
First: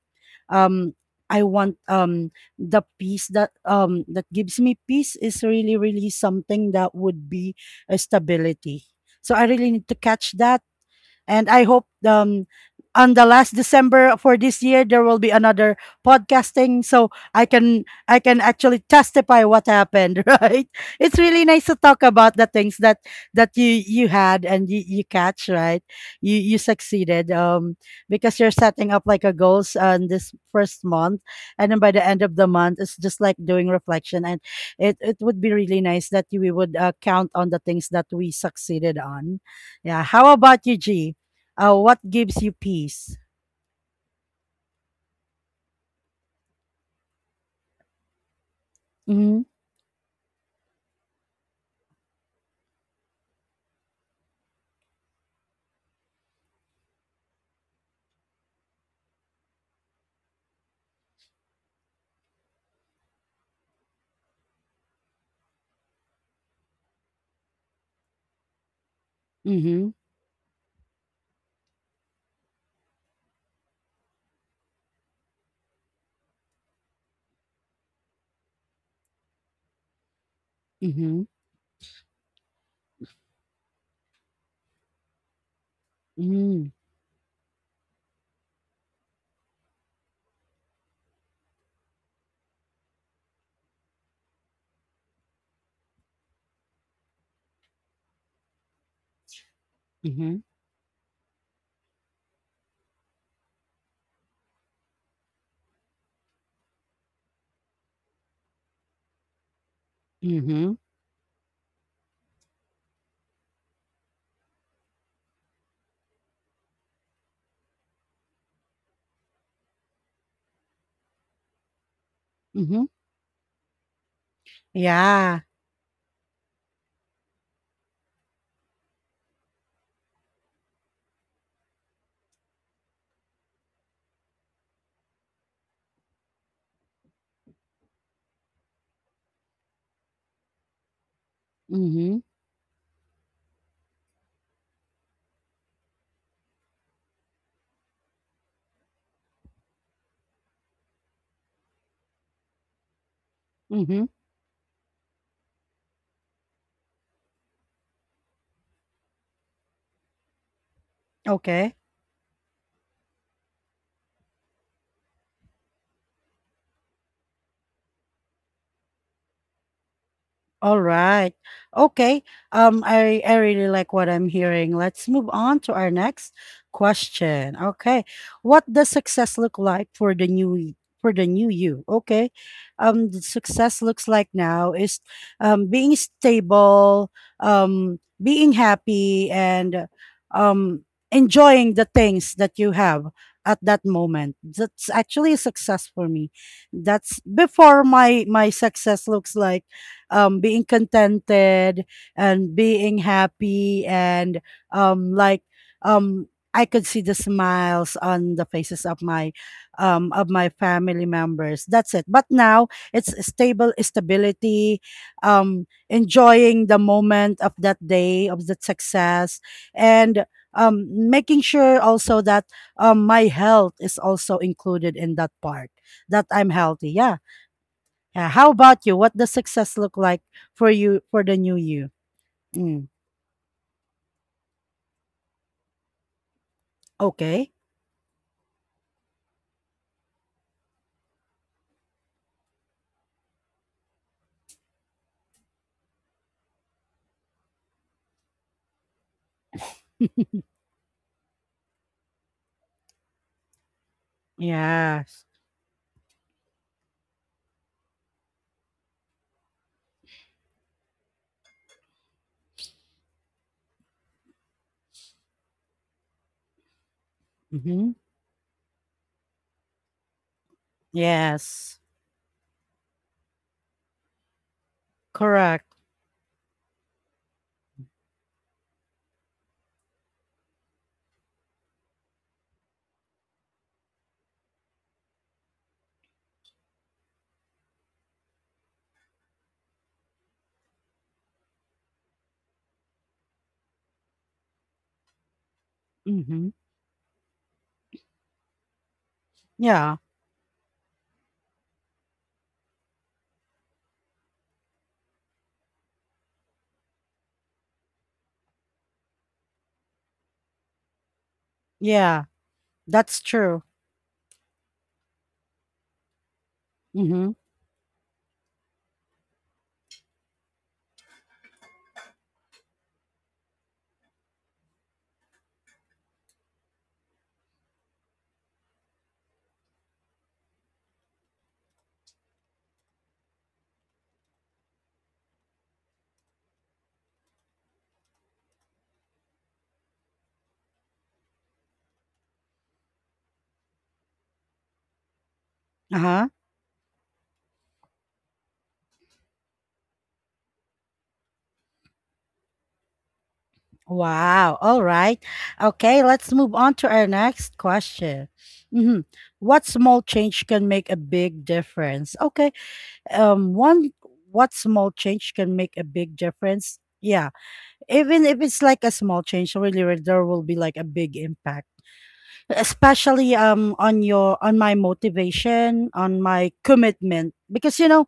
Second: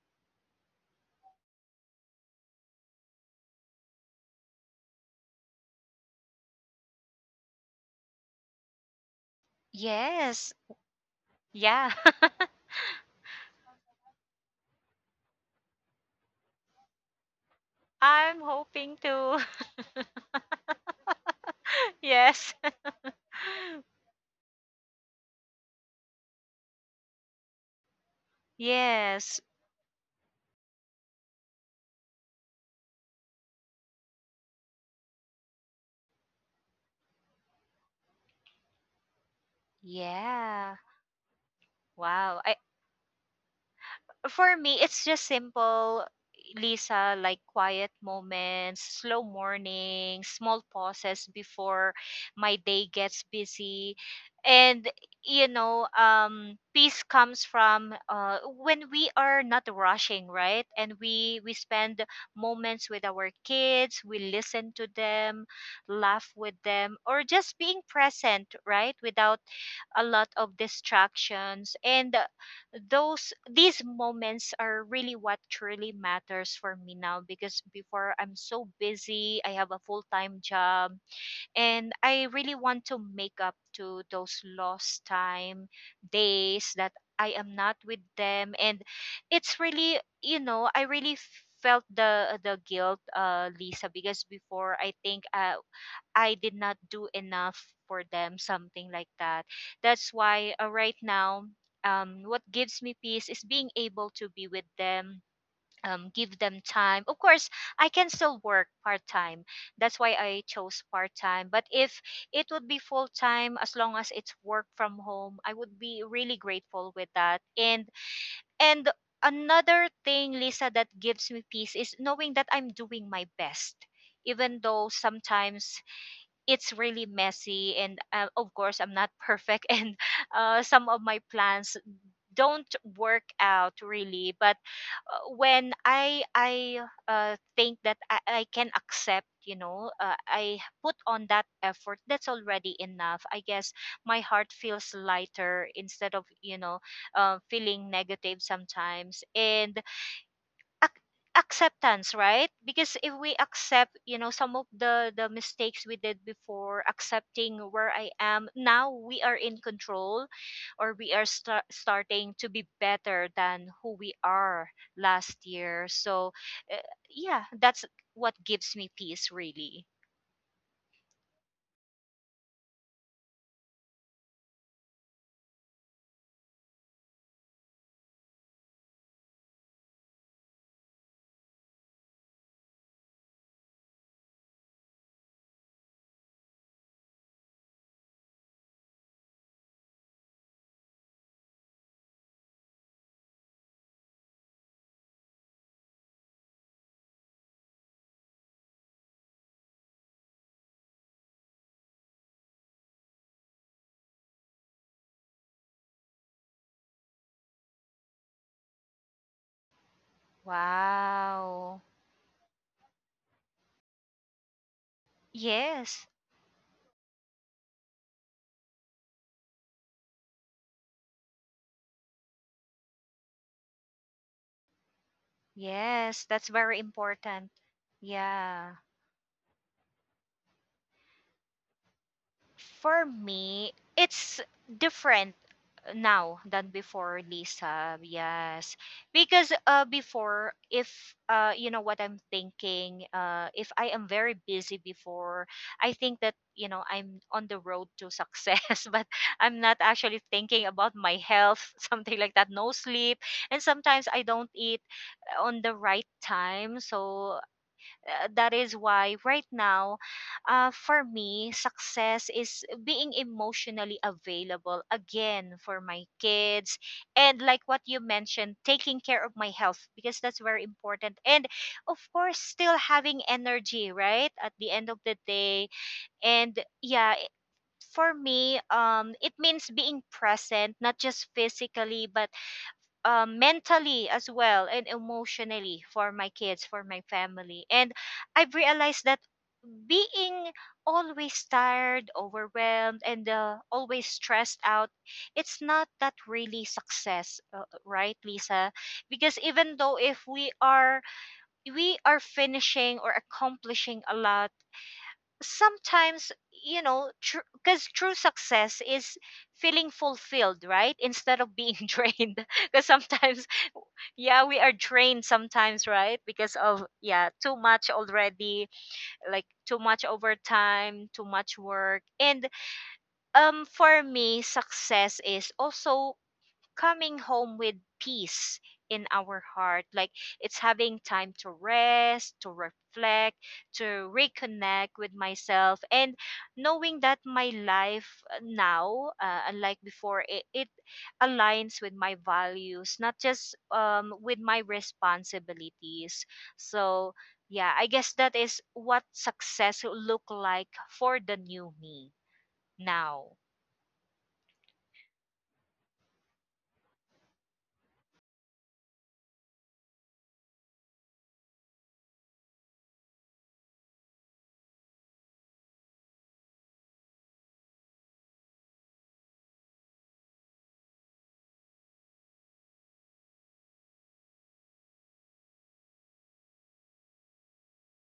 um I want the peace that that gives me peace is really really something that would be a stability. So I really need to catch
Yes.
that. And I hope
Yeah.
on the last December for this year there will be another podcasting, so I can I
I'm
can actually
hoping to.
testify what happened, right? It's really nice to talk about the
Yes.
things that that you had and you catch, right? You succeeded because you're setting up like a
Yes.
goals on this first month, and then by the end of the month it's just like doing reflection. And it would be really nice that we would count on the things that we succeeded on. Yeah, how about
Yeah.
you, G? What
Wow.
gives you peace?
For me, it's just simple, Lisa, like quiet moments, slow
Mm-hmm.
mornings, small pauses before my day gets busy. And you know, peace comes from when we are not rushing, right? And we spend moments with our kids, we listen to them, laugh with them, or just being present, right? Without
Mm-hmm.
a lot of distractions. And those, these moments are really what truly matters for me now, because before I'm so busy, I have a full-time job,
Mm-hmm.
and I really want to make up to those lost time,
Mm-hmm.
days that I am not with them. And it's really, you know, I really felt the guilt, uh, Lisa, because before I think I did not do enough for them, something like that. That's
Mm-hmm.
why right now, what gives me peace is being able to be with them, give them time. Of course, I can still work part time. That's why I
Mm-hmm.
chose part time. But if it would be full time, as long as it's work from home, I would be really grateful with that. And another thing, Lisa, that gives me peace is knowing that I'm
Mm-hmm.
doing my best, even though
Yeah.
sometimes it's really messy, and of course I'm not perfect and some of my plans don't work out really. But when I think that I can accept, you know, I put on that effort,
Mm-hmm.
that's already enough, I guess. My heart feels lighter instead of, you know, feeling negative sometimes. And ac- acceptance, right? Because if we accept,
Mm-hmm.
you know, some of the mistakes we did before, accepting where I am now, we are in control, or we are
Okay.
starting to be better than who we are last year. So uh, yeah, that's what gives me peace really.
All right. Okay. I really like what I'm hearing. Let's move on to our next question. Okay. What does success look like for the new you? Okay. The success looks like now is being stable, being happy, and um enjoying the things that you have at that moment. That's actually a success for me. That's before. My success looks like being contented and being happy, and um, like um, I could see the smiles on the faces of my family members.
Wow.
That's it. But now it's stable stability,
Yes.
enjoying the moment of that day, of that success, and making sure also that my health is also included in that part,
Yes,
that
that's
I'm
very
healthy. Yeah.
important.
Yeah, how
Yeah.
about you? What does success look like for you, for the new you? Mm.
For me, it's different now than before,
Okay.
Lisa. Yes. Because before, if you know what I'm thinking, if I am very busy before, I think that, you know, I'm on the road to success, but I'm not actually thinking about my health. Something like that, no sleep, and sometimes I don't eat
Yes.
on the right time. So that is why right now, for me, success is being emotionally available again for my kids. And like what
Mm-hmm.
you mentioned, taking care of my health because that's very important. And
Yes.
of course, still having energy, right? At the end of the
Correct.
day. And yeah, for me it means being present, not just physically, but mentally as well, and emotionally, for my kids, for my family. And I've realized that being always tired, overwhelmed, and always stressed out, it's not that
Mm-hmm.
really success, right, Lisa? Because even though
Yeah.
if we are we are finishing or accomplishing a lot, sometimes, you know, because true success is feeling fulfilled, right, instead of being
Yeah.
drained. Because
That's
sometimes,
true.
yeah, we are drained sometimes, right, because of, yeah,
Mm-hmm.
too much already, like too much overtime, too much work. And um, for me, success is also coming home with peace in our heart. Like, it's having time to rest, to reflect, to reconnect with myself, and knowing that my life now, unlike before, it aligns with my values, not just with my responsibilities.
Uh-huh.
So, yeah, I guess that is what success will look like for the new me now.
Wow. All right. Okay, let's move on to our next question. Mm-hmm. What small change can make a big difference? Okay. One, what small change can make a big difference? Yeah. Even if it's like a small change, really, there will be like a big impact, especially on your on my motivation, on my commitment. Because you know,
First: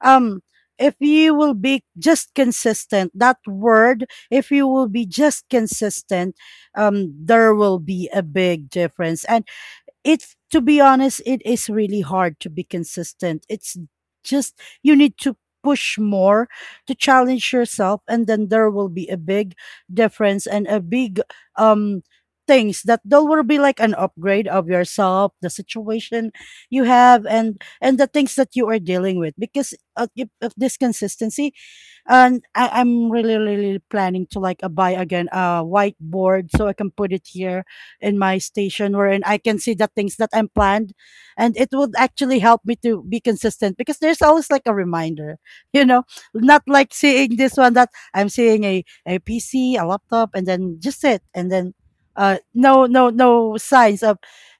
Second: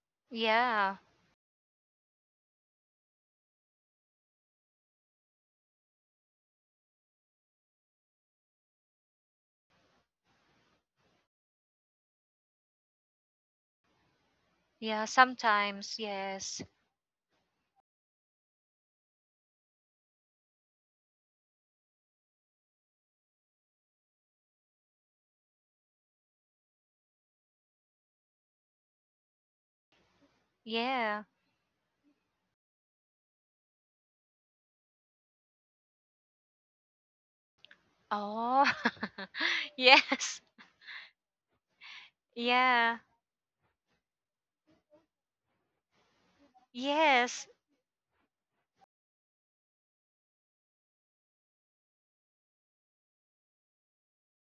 um, if
Yeah,
you will be just consistent, that word, if you will be just consistent, there will be a big difference. It's to be honest, it is really hard to be consistent. It's just you
yeah,
need to
sometimes,
push more,
yes.
to challenge yourself, and then there will be a big difference and a big um things, that there will be like an upgrade of yourself, the situation you have, and the things that you are dealing with. Because if this
Yeah.
consistency, and I, I'm really really planning to like buy again a whiteboard so I can put it here in my
Oh.
station, wherein I can see the things that
Yes.
I'm planned, and it would actually help me
Yeah.
to be consistent because there's always like a reminder, you know, not like seeing
Yes.
this one that I'm seeing, a PC, a laptop, and then just it, and then no signs of,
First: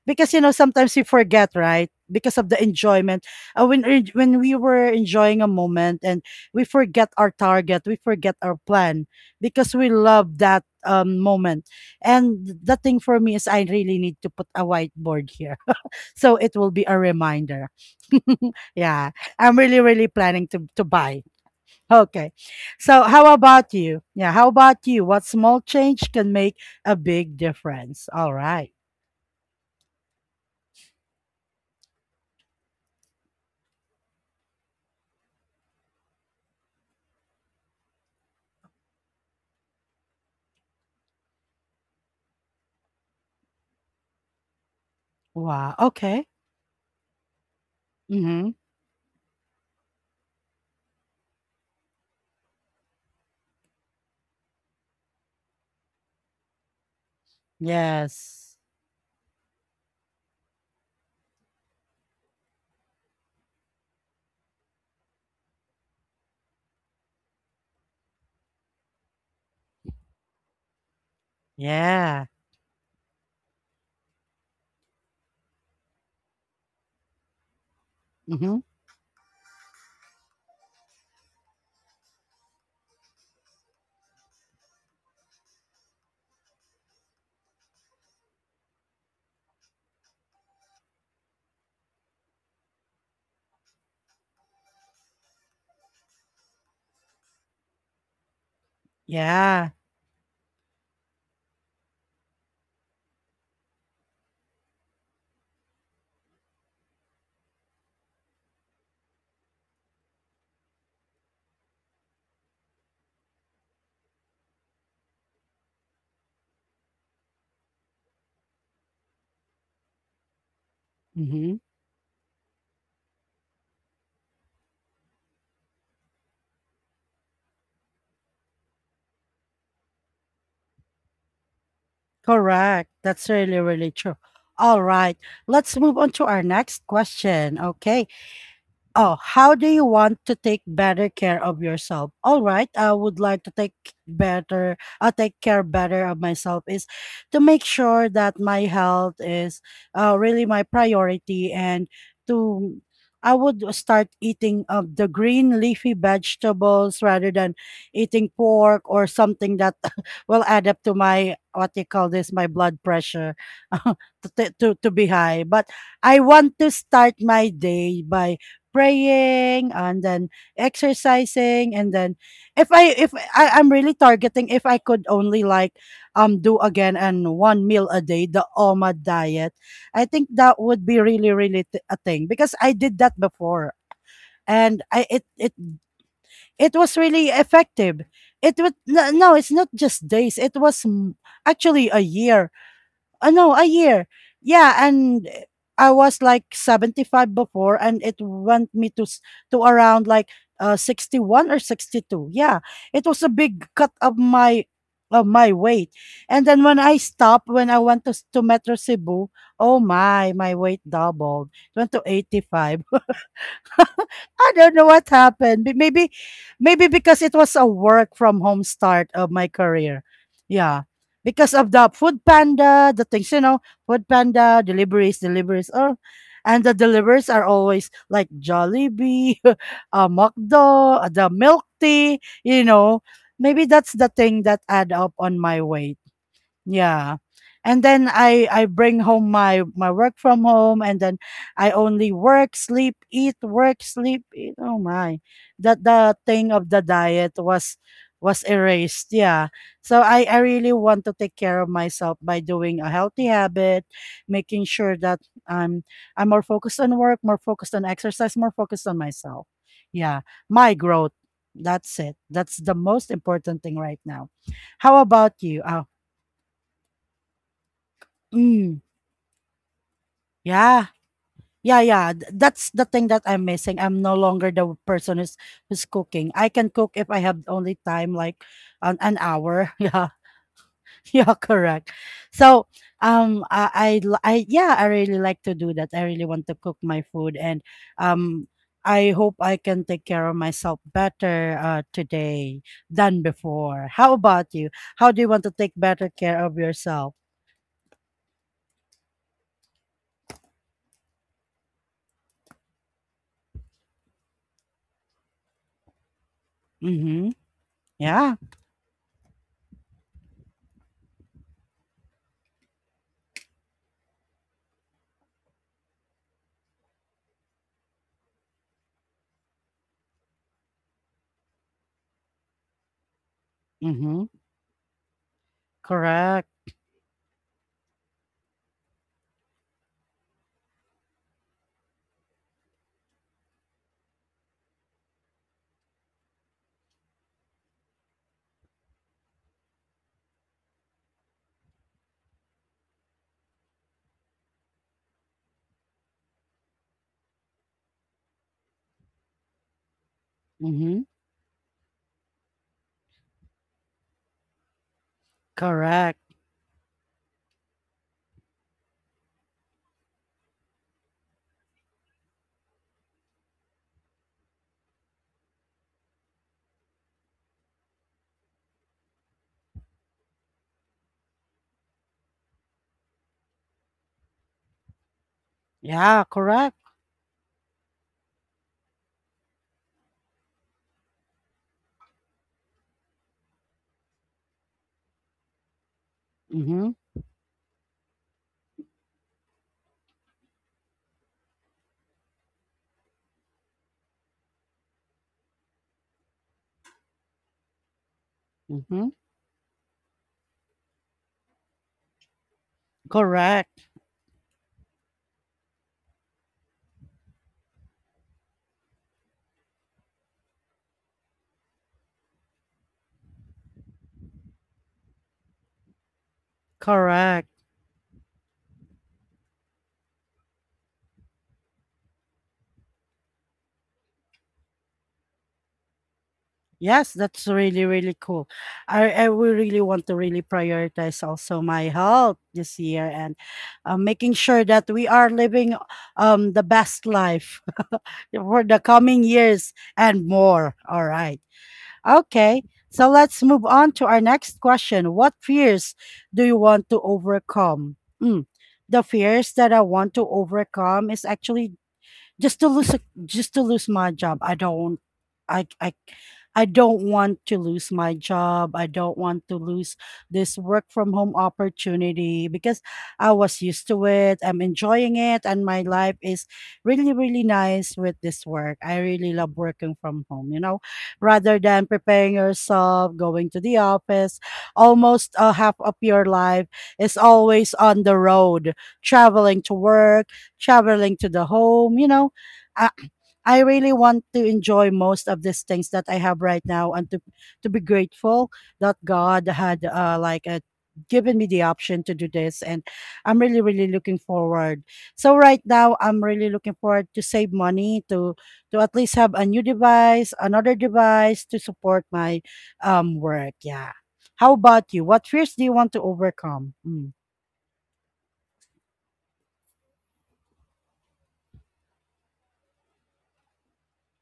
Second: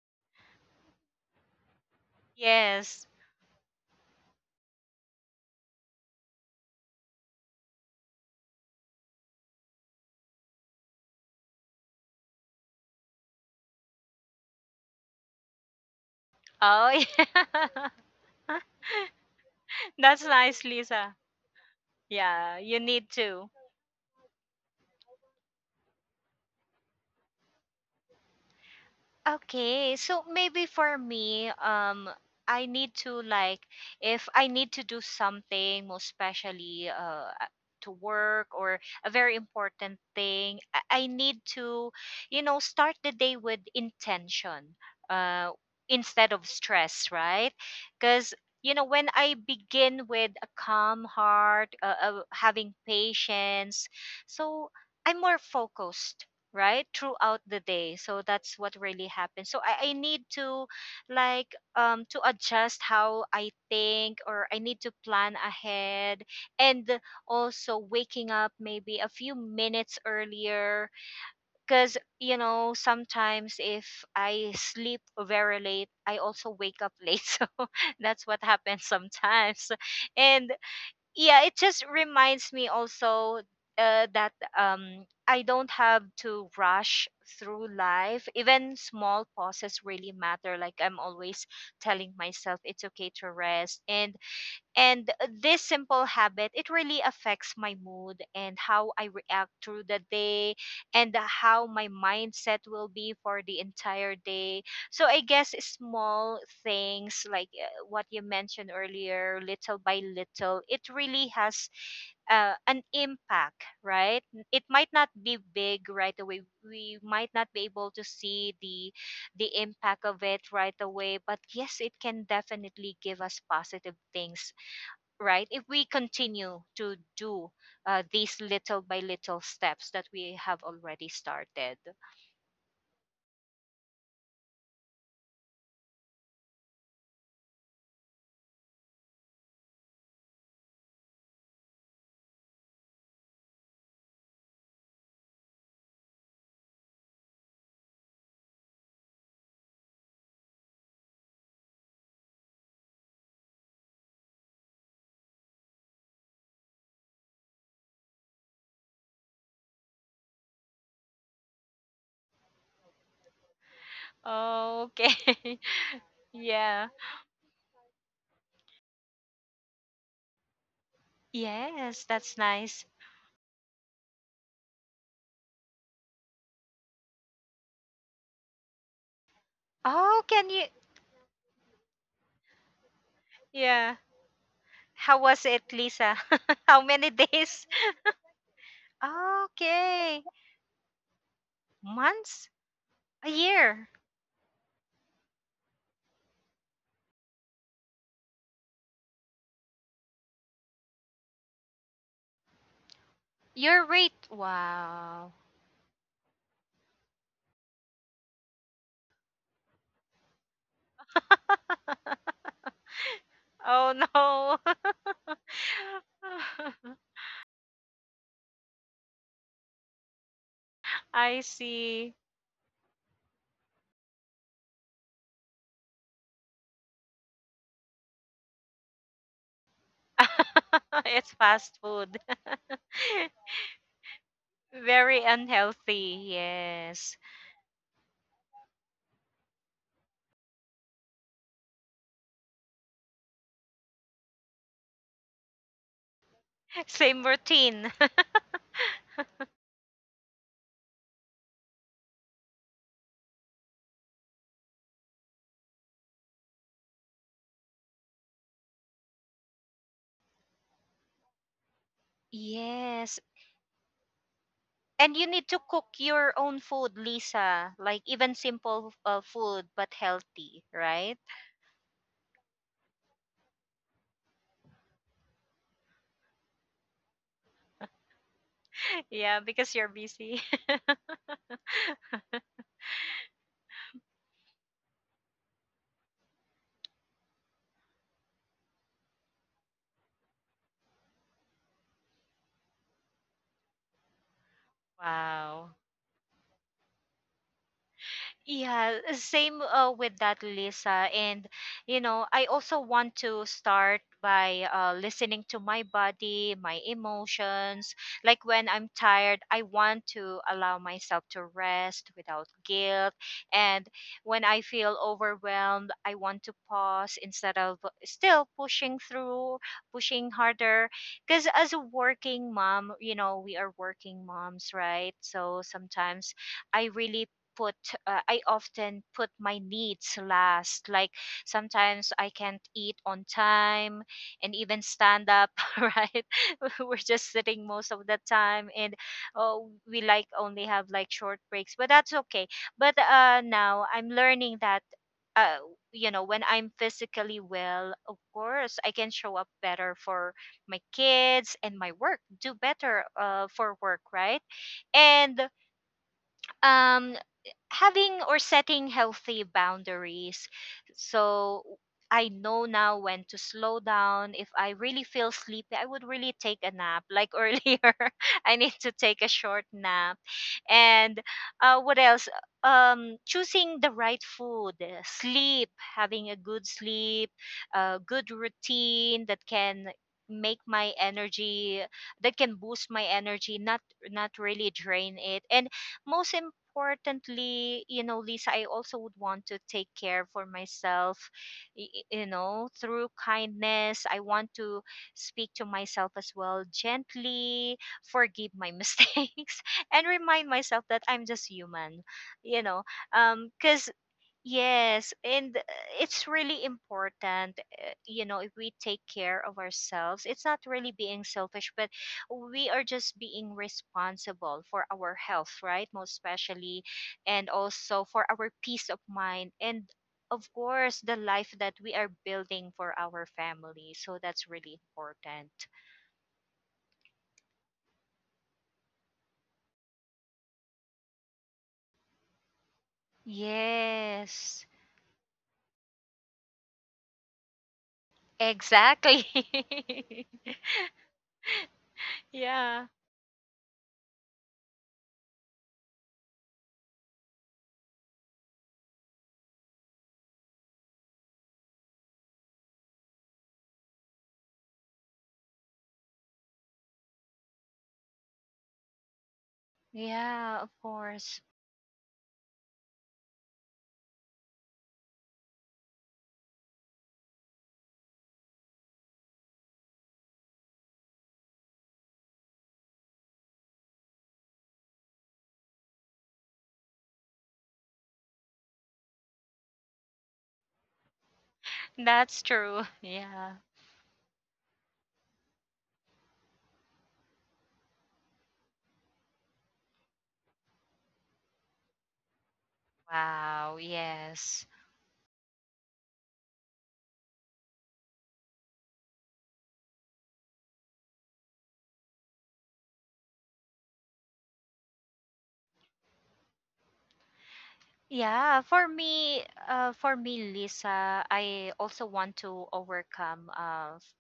because you know, sometimes you forget, right, because of the
Yes.
enjoyment, uh, when when we were enjoying a moment and we forget our target, we forget our plan, because we love that moment. And the thing for me is I really need to put a whiteboard here so it will be
Oh,
a reminder.
yeah.
Yeah, I'm really really
That's
planning
nice,
to
Lisa.
buy. Okay.
Yeah, you
So
need
how
to.
about you? Yeah, how about you? What small change can make a big difference? All right.
Okay, so maybe for me, I need to, like, if I need to do something, most especially to work or a very important thing, I need to, you know, start the day with intention, uh,
Wow, okay.
instead of stress, right? Because,
Mm-hmm.
you know, when I begin with a calm heart, having patience, so I'm more focused right throughout the day. So
Yes.
that's what really happens. So I need to, like, um, to adjust how I think, or I need to plan ahead, and also waking up maybe a few minutes earlier, because,
Yeah.
you know, sometimes if I sleep very late, I also wake up late. So that's what
Mm-hmm.
happens sometimes. And yeah, it just reminds me also that um, I don't have to rush through life. Even small pauses really matter. Like, I'm always telling myself it's okay to rest. And this simple habit, it really affects my mood and how I react
Yeah.
through the day, and how my mindset will be for the entire day. So I guess small things, like what you mentioned earlier, little by little, it really has an impact, right? It might not be big right away. We might not be able to see the impact of it right away, but
Mm-hmm.
yes, it can definitely give us positive things right if we continue to do these little by little steps that we have already started.
Correct. That's really, really true. All right. Let's move on to our next question. Okay. Oh, how do you want to take better care of yourself? All right, I would like to take better, I take care better of myself, is to make sure that my health is really my priority, and to, I would start eating of the green leafy vegetables rather than eating pork or something that will add up to my, what you call this, my blood pressure,
Oh,
to be
okay.
high. But I want to
Yeah.
start my day by praying, and then exercising, and
Yes,
then
that's
if
nice.
I, I'm really targeting if I could only like do again and one meal a day, the OMA diet, I
Oh,
think
can
that
you,
would be really, really a thing, because I did that before,
yeah,
and I
how
it
was
it
it, Lisa?
it
How
was
many
really
days?
effective. It would, no, no, it's not just
Okay.
days. It was actually a
Months.
year.
A
No, a
year.
year. Yeah, and I was like 75 before, and it went me to to around like 61 or 62. Yeah, it was a big
Your
cut
rate,
of
wow.
my weight. And then when I stopped, when I went to to Metro Cebu, oh my, my weight doubled. It went to 85.
Oh
I don't know what
no.
happened. But maybe, maybe because it was a work from home start of my career. Yeah,
I
because of the
see.
Food Panda, the things you know, Food Panda deliveries, deliveries, oh, and the deliveries are always like Jollibee, McDo, the
It's
milk
fast food.
tea. You know, maybe that's the thing that add up
Very
on my weight.
unhealthy. Yes.
Yeah. And then I bring home my work from home, and then I only work, sleep, eat, work, sleep, eat. Oh my. That, the thing of the
Same
diet,
routine.
was erased. Yeah. So I really want to take care of myself by doing a healthy habit, making sure that I'm I'm more focused on work, more focused on exercise, more focused on myself. Yeah. My growth. That's it. That's the most
Yes.
important thing right now. How
And you
about
need to
you?
cook your own food, Lisa. Like even
Uh,
simple food, but healthy,
Yeah.
right?
Yeah, yeah. That's the thing that I'm missing. I'm no longer the person who's cooking. I can cook if I have only time like an
Yeah,
hour.
because you're
Yeah.
busy.
Yeah, correct. So, I yeah, I really like to do that. I really want to cook my food, and um I hope I can take care of myself better today than before. How about you? How do you want to take
Wow.
better care of yourself?
Yeah, same with that, Lisa. And, you know, I also want to start by listening to my body, my
Mhm.
emotions.
Yeah.
Like when I'm tired, I want to allow myself to rest without guilt. And when I feel overwhelmed, I want to pause instead of still pushing through, pushing harder. Because as a working mom, you know, we are
Mhm.
working moms, right? So sometimes
Correct.
I really put I often put my needs last, like sometimes I can't eat on time and even stand up. Right. We're just sitting most of the time, and oh, we like only have like short breaks, but that's okay. But now I'm learning that uh you know, when I'm physically well, of course I can show up better for my
Mhm.
kids and my work, do better for work, right? And
Correct.
um, having or setting healthy boundaries. So I know now when to slow down. If I really feel sleepy, I would really take a nap. Like earlier, I need to take a short nap. And what else? Choosing the right food, sleep,
Yeah,
having a good
correct.
sleep, a good routine that can make my energy, that can boost my energy, not not really drain it. And most
Mm-hmm.
importantly, you know, Lisa, I also would want to take care for myself, you know, through kindness. I want to speak to myself as well gently, forgive my
Mm-hmm.
mistakes, and remind myself that I'm just human, you know,
Correct.
because yes, and it's really important, you know, if we take care of ourselves. It's not really being selfish, but we are just being responsible for our health, right? Most especially,
Correct.
and also for our peace of mind. And of course, the life that we are building for our family. So that's really important.
Yes, that's really, really cool. I will really want to really prioritize also my health this year, and making sure
Yes,
that we are living the best life for the coming
exactly.
years and more. All right. Okay.
Yeah,
So let's move on to our next question. What fears do you want to overcome? Mm, the fears that I want to overcome is actually just to lose a, just to lose my job. I I don't want to lose my job, I don't want to lose this
yeah, of
work from home
course.
opportunity, because I was used to it, I'm enjoying it, and my life is really really nice with this work. I really love working from home, you know, rather than preparing yourself going to the office, almost half of your life is always on the road, traveling to work, traveling to the home, you know.
That's true.
I,
Yeah.
I really want to enjoy most of these things that I have right now, and to be grateful that God had given me the option to do this. And I'm really
Wow,
really looking
yes.
forward. So right now I'm really looking forward to save money, to at least have a new device, another device to support my work. Yeah. How about you? What fears do you want to overcome? Mm.
Yeah, for me, Lisa, I also want to overcome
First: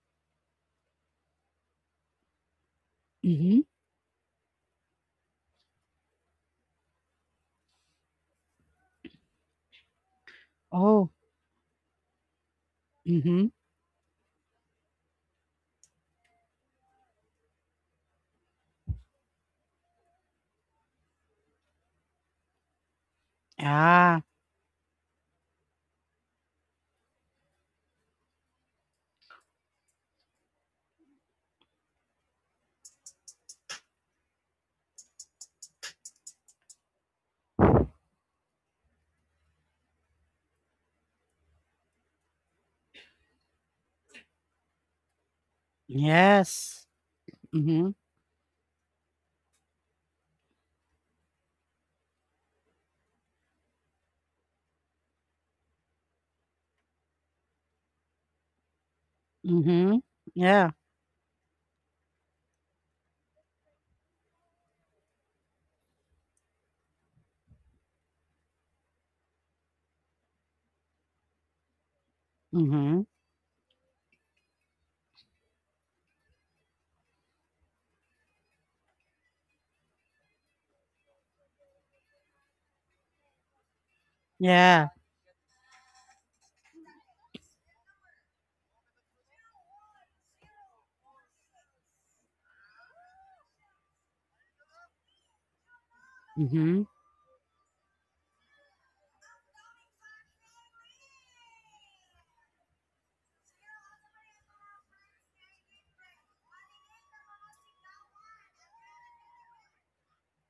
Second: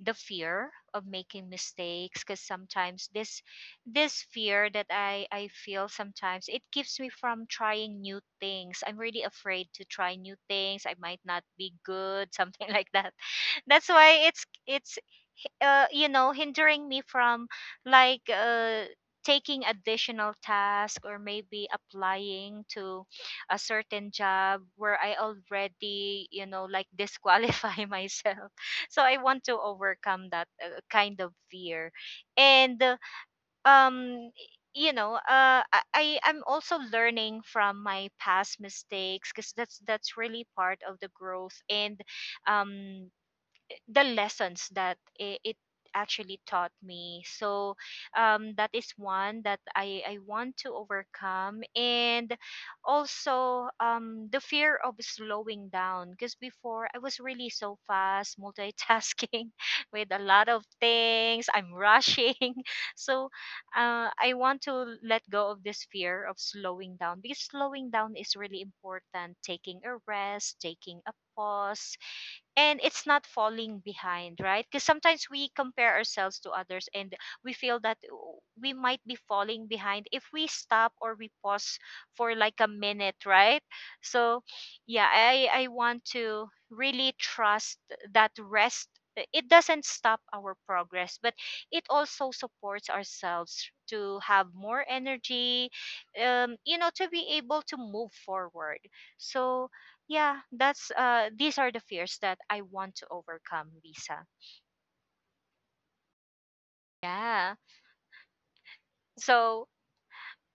the fear of making mistakes, because sometimes this
Mhm.
fear that I feel sometimes, it keeps me from trying new things. I'm really afraid to try new things. I
Oh.
might not be good, something like that.
Mhm.
That's why it's you know, hindering me from like taking additional tasks or maybe applying to a certain
Ah.
job where I already, you know, like disqualify myself. So I want to overcome that kind of fear. And um, you know, I'm also learning from my past mistakes, because that's really part of the growth. And um, the lessons that it actually taught
Yes.
me. So
Mhm.
that is one that I want to overcome. And also the fear of slowing down, because before I was really so fast, multitasking
Mhm.
with a lot of
Yeah.
things. I'm rushing. So I want to let go of this fear of slowing down, because slowing down is really important. Taking a rest, taking a pause, and it's
Mhm.
not falling behind, right? Because sometimes we compare ourselves to others, and we feel that oh, we might be falling behind if we stop or we pause for like a minute, right? So
Yeah.
yeah, I want to really trust that rest, it doesn't stop our progress, but it also supports ourselves to have more energy, you know,
Mhm.
to be able to move forward. So yeah, that's these are the fears that I want to overcome, Lisa. Yeah. So,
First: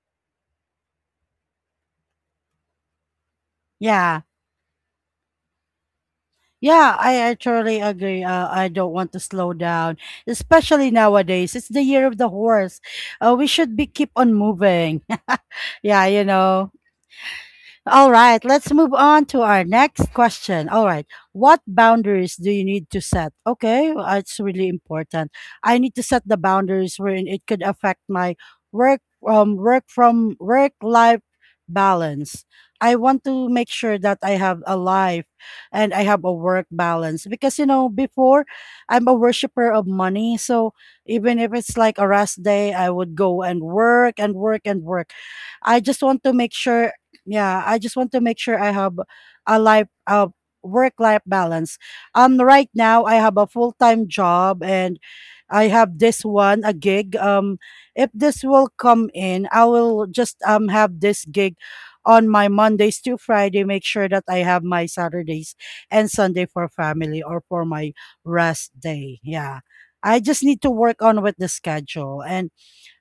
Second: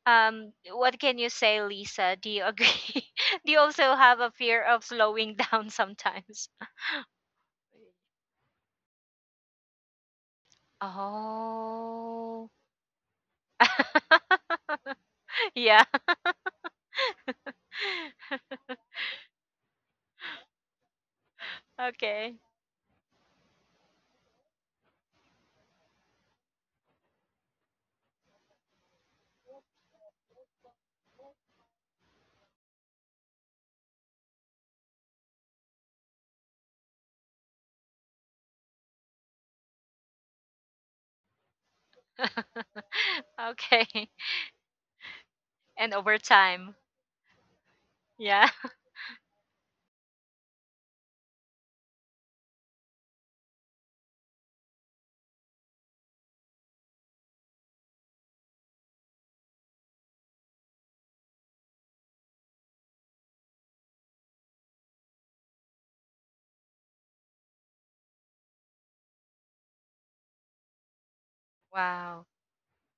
um, what can you say, Lisa? Do you agree? Do you also
Yeah.
have a fear of slowing down sometimes?
Yeah, I totally agree. I don't want to slow down, especially nowadays. It's the year of the
Oh.
horse. We should be keep on moving.
Yeah.
Yeah, you know. All right, let's move on to our next question. All right, what
Okay.
boundaries do you need to set? Okay, well, it's really important. I need to set the boundaries wherein it could affect my work, work from, work life balance. I want to make sure that I have a life and I have a work balance, because you know, before I'm a worshiper of money, so even if it's like a rest day, I would go and
Okay.
work and work and work. I
And
just
over
want to make
time.
sure, yeah, I just want to make
Yeah.
sure I have a life, a work life balance. Right now I have a full-time job, and I have this one, a gig. If this will come in, I will just have this gig on my Mondays to Friday, make sure that I have my Saturdays and Sunday for family or for my rest day. Yeah, I just need to work on with the schedule,
Wow.
and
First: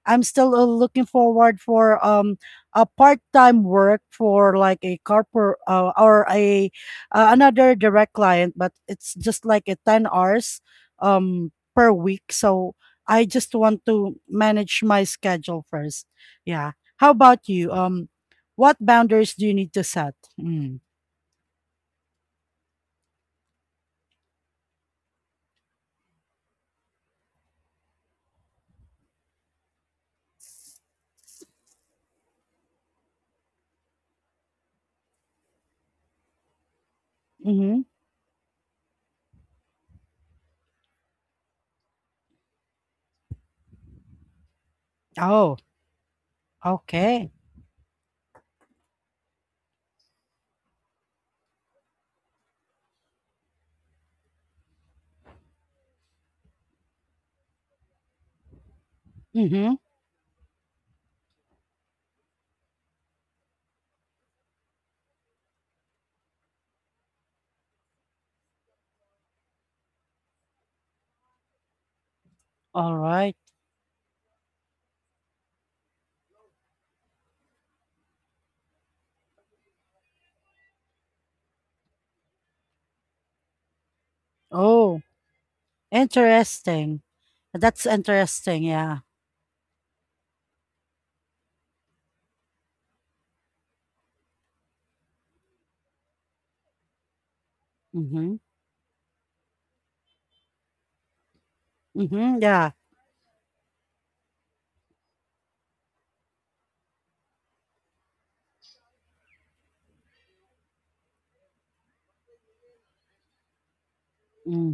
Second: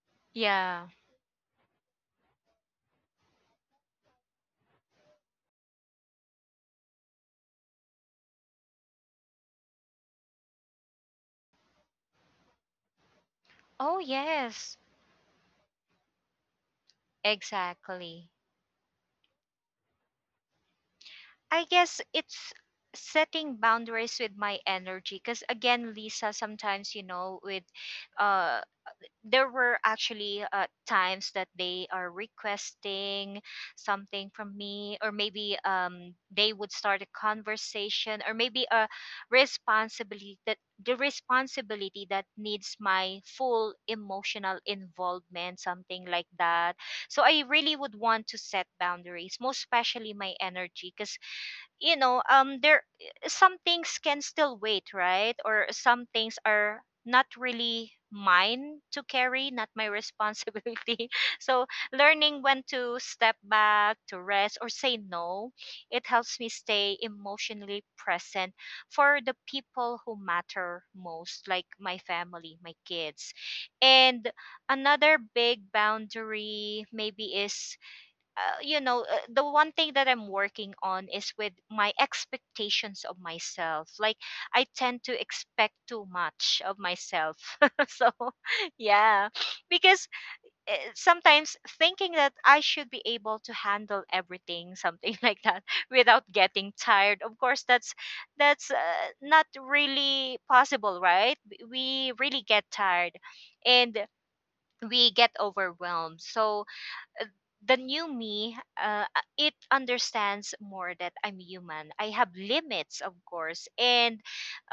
I'm still
Yeah.
looking forward for a part-time work for like a corporate or a another direct client, but it's just like a 10 hours per week. So I just want
Oh,
to
yes.
manage my schedule first. Yeah. How about you?
Exactly.
What boundaries do you need to set? Mm.
I guess it's setting boundaries with my energy, because again, Lisa, sometimes you know, with uh there were actually times that they are requesting something from me, or maybe um, they would start a
Mm-hmm.
conversation or maybe a responsibility that the responsibility that needs my full emotional
Oh,
involvement, something like that. So
okay.
I really would want to set boundaries, most especially my energy, because you know, um, there some things can still wait, right? Or some things are not really mine to carry, not
Mm-hmm.
my responsibility. So learning when to step back to rest or say no, it helps me stay emotionally present for the people who matter most, like my family, my
All
kids.
right.
And another big boundary maybe is you know, the one thing that I'm working on is with my expectations of myself. Like I
Oh,
tend to expect too much of
interesting.
myself.
That's
So
interesting. Yeah.
yeah, because sometimes thinking that I should be able to handle everything, something like that, without getting tired, of course. That's
Mm-hmm.
not really possible, right? We
Mhm,
really get
yeah.
tired and we get overwhelmed. So uh, the new me, it understands more that I'm human, I have limits, of course. And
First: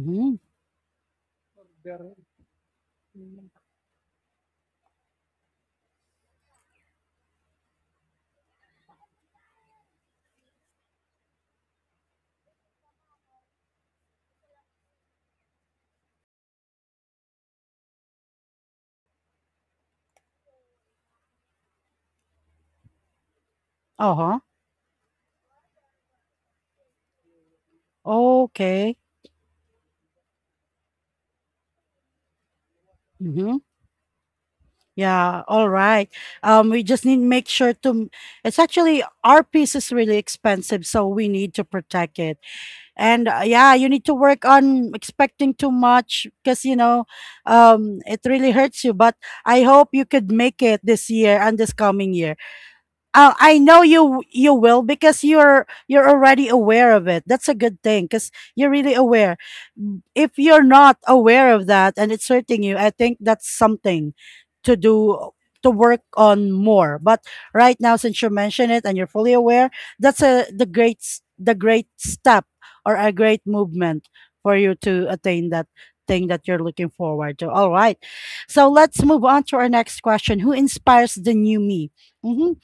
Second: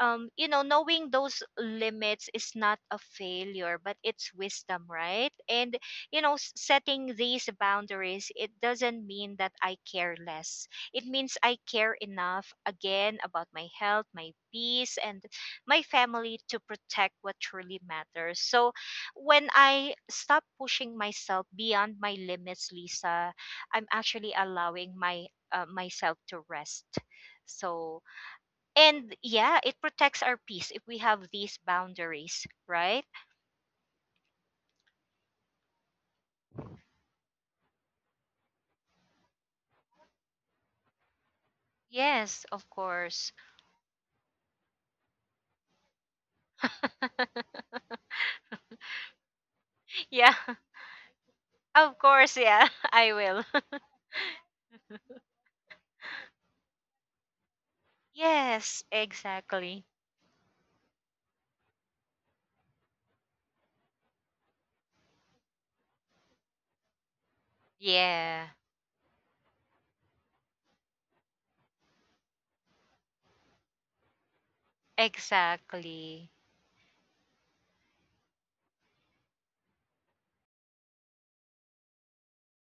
you know, knowing those limits is not a failure, but it's wisdom, right? And you know, setting these boundaries, it doesn't mean that I care less, it means I care enough again about my health, my peace, and my family, to protect what truly matters. So when I stop pushing myself beyond my limits, Lisa, I'm actually
Uh-huh.
allowing my myself to rest. So,
Okay.
and yeah, it protects our peace if we have these boundaries, right?
Mhm. Yeah, all right. Um, we just need to make sure to it's actually our piece is really expensive, so we need to protect it.
Yes, of
And
course.
yeah, you need to work on expecting too much, because you know, it really hurts you, but I hope you could
Yeah,
make it this year and this
of
coming
course,
year.
yeah, I
Uh,
will.
I know you, you will, because you're already aware of it. That's a good thing because you're
Yes,
really aware.
exactly.
Mm, if you're not aware of that and it's hurting you, I think that's something to do, to work on more. But right now, since you
Yeah,
mentioned it and you're fully aware, that's a the great s- the great step or a great movement for you to attain that thing
exactly.
that you're looking forward to. All right, so let's move on to our next question. Who inspires the new me? Mhm.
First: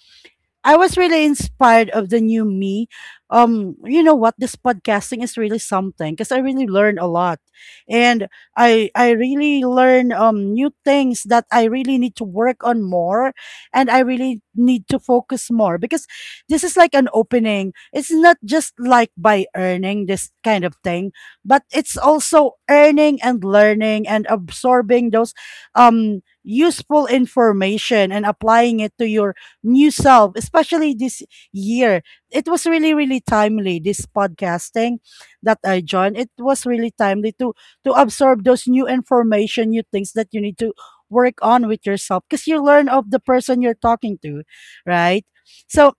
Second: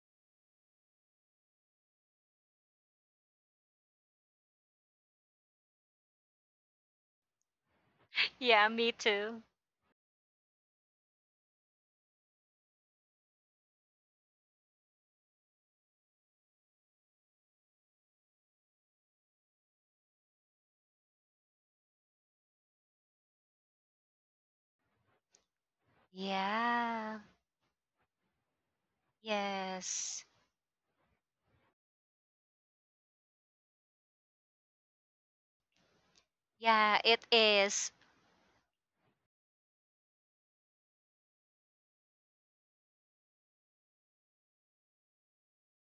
I was really inspired of the new me. You know what? This podcasting is really something because I really learned a lot, and
Yeah, me
I
too.
really learn new things that I really need to work on more, and I really need to focus more because this is like an opening. It's not just like by earning this kind of thing, but it's also earning and learning and absorbing those useful
Yeah,
information and applying it to your new
yes.
self, especially this year. It was really, really timely, this podcasting that I joined. It was really
Yeah, it
timely to
is.
to absorb those new information, new things that you need to work on with yourself because you learn of the person you're talking to, right? So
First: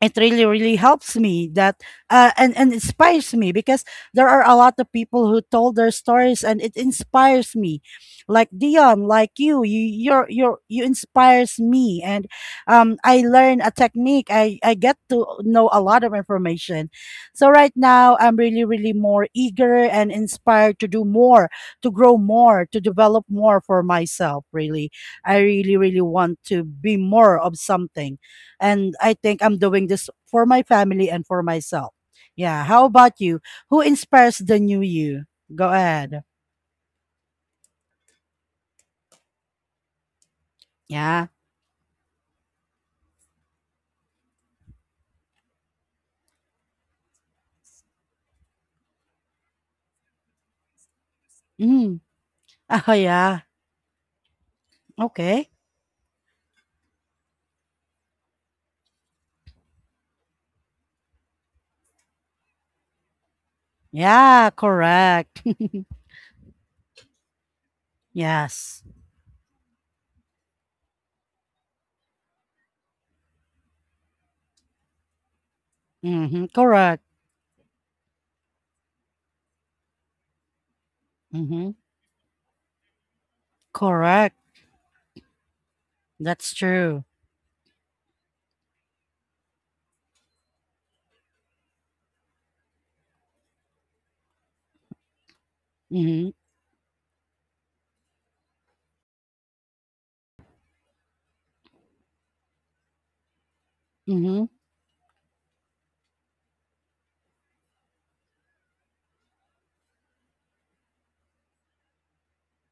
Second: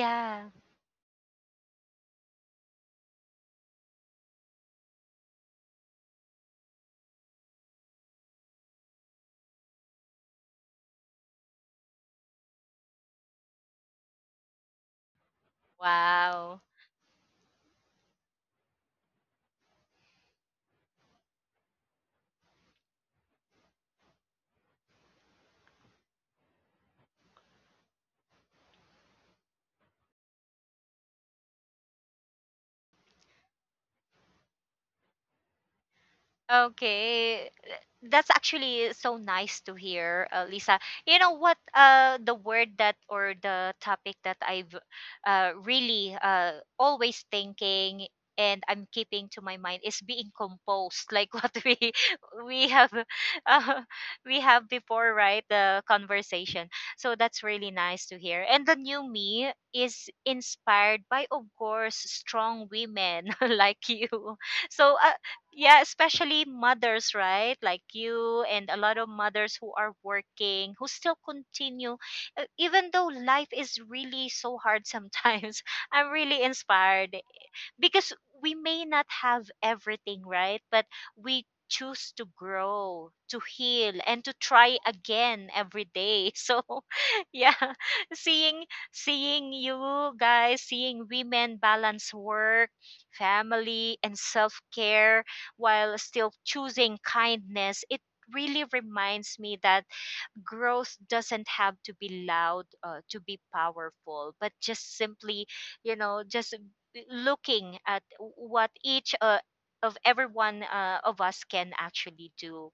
it really really helps me that and inspires me because there are a lot of people who told their stories and it inspires me like dion, like you're, you inspires me, and I learn a technique. I get to know a lot of
Wow.
information, so right now I'm really really more eager and inspired to do more, to grow more, to develop more for myself. Really, I really really want to be more of something, and I think I'm doing this for my family and for myself. Yeah. How about you? Who inspires the new you? Go ahead.
Okay. Th- That's actually so nice to hear, Lisa. You
Yeah.
know what? The word that or the topic that I've really always thinking, and I'm keeping to my mind is being composed, like what we
Mm.
we have
Oh yeah.
uh, we have before, right?
Okay.
The conversation. So that's really nice to hear. And the new me is inspired by, of course, strong women like you.
Yeah.
So
Correct.
yeah, especially mothers, right? Like you and a
Yes.
lot of mothers who are working, who still continue, even though life is really so hard sometimes. I'm really
Mm-hmm. Correct.
inspired because we may not have everything, right? But we
Mm-hmm.
choose to grow, to heal, and to
Correct.
try again every day.
That's
So,
true.
yeah, seeing seeing you guys, seeing women balance work, family, and self care while still
Mm-hmm.
choosing kindness, it really reminds me that growth doesn't have to be loud to be powerful,
Mm-hmm.
but just simply, you know, just looking at what each of everyone of us can actually do.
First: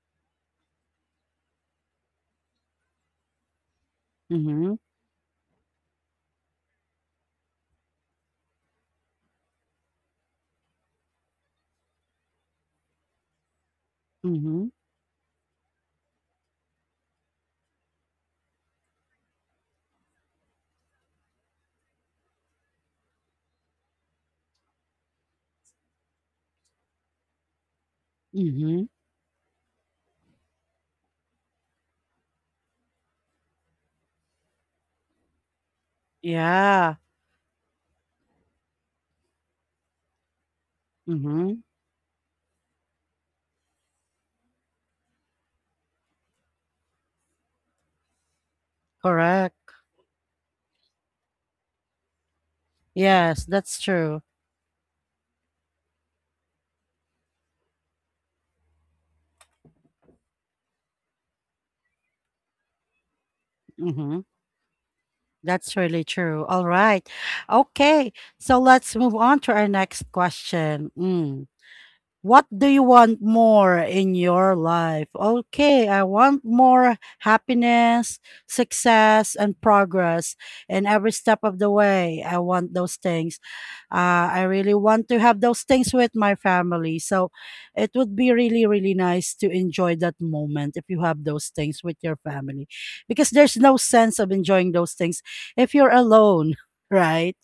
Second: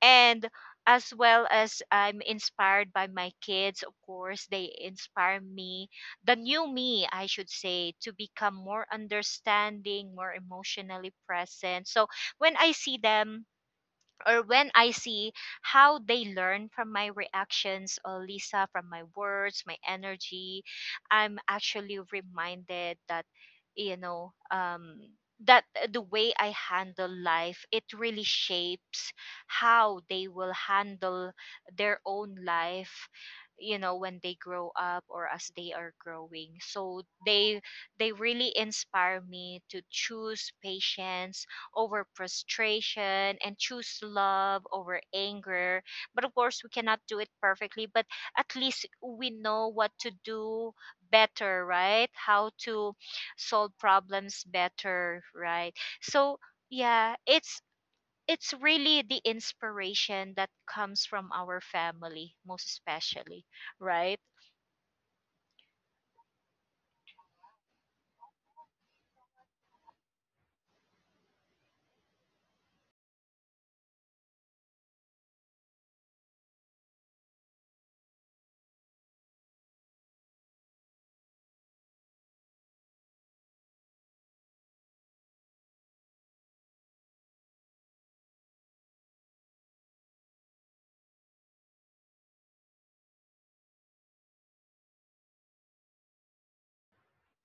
And as well, as I'm inspired by my kids, of course they
Mm-hmm.
inspire me, the new me, I should say, to become more understanding, more emotionally present. So when I see them, or
Mm-hmm.
when I see how they learn from my reactions, or Lisa, from my words, my energy, I'm actually reminded that, you know, that the way I handle life, it really
Mm-hmm.
shapes how they will handle their own life, you know, when they grow up or as they are growing.
Yeah.
So they really inspire me to choose patience
Mm-hmm.
over frustration, and choose love over anger. But of course, we cannot do it perfectly, but at least we know
Correct.
what to do better, right? How to
Yes,
solve
that's true.
problems better, right? So, yeah, it's really the inspiration that comes from our family, most especially, right?
Mm-hmm. That's really true. All right. Okay. So let's move on to our next question. Mm. What do you want more in your life? Okay. I want more happiness, success, and progress in every step of the way. I want those things. I really want to have those things with my family. So it would be really, really nice to enjoy that moment if you have those things with your family, because there's no sense of enjoying those things if you're alone, right?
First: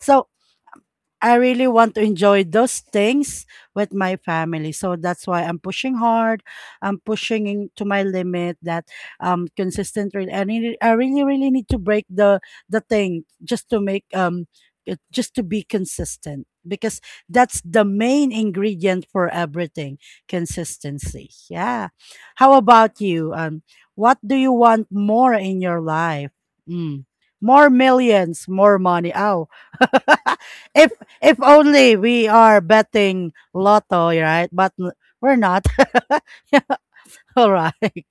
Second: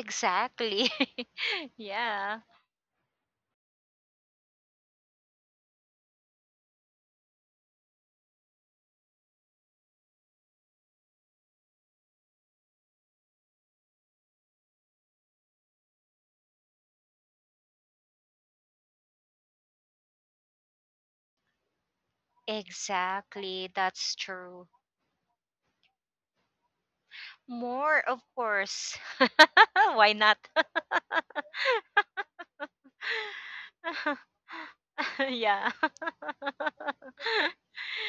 So I really want to
Yeah.
enjoy those things with my family. So that's why I'm pushing hard. I'm pushing in to my limit that I really really need to break the thing just to make just to be consistent because that's the main ingredient for everything. Consistency, yeah. How about you?
Exactly, that's
What do you
true.
want more in your life? Mm. More
More, of
millions, more
course.
money. Oh,
Oh, why not?
if only we are betting lotto, right? But n- we're not.
Yeah.
All right.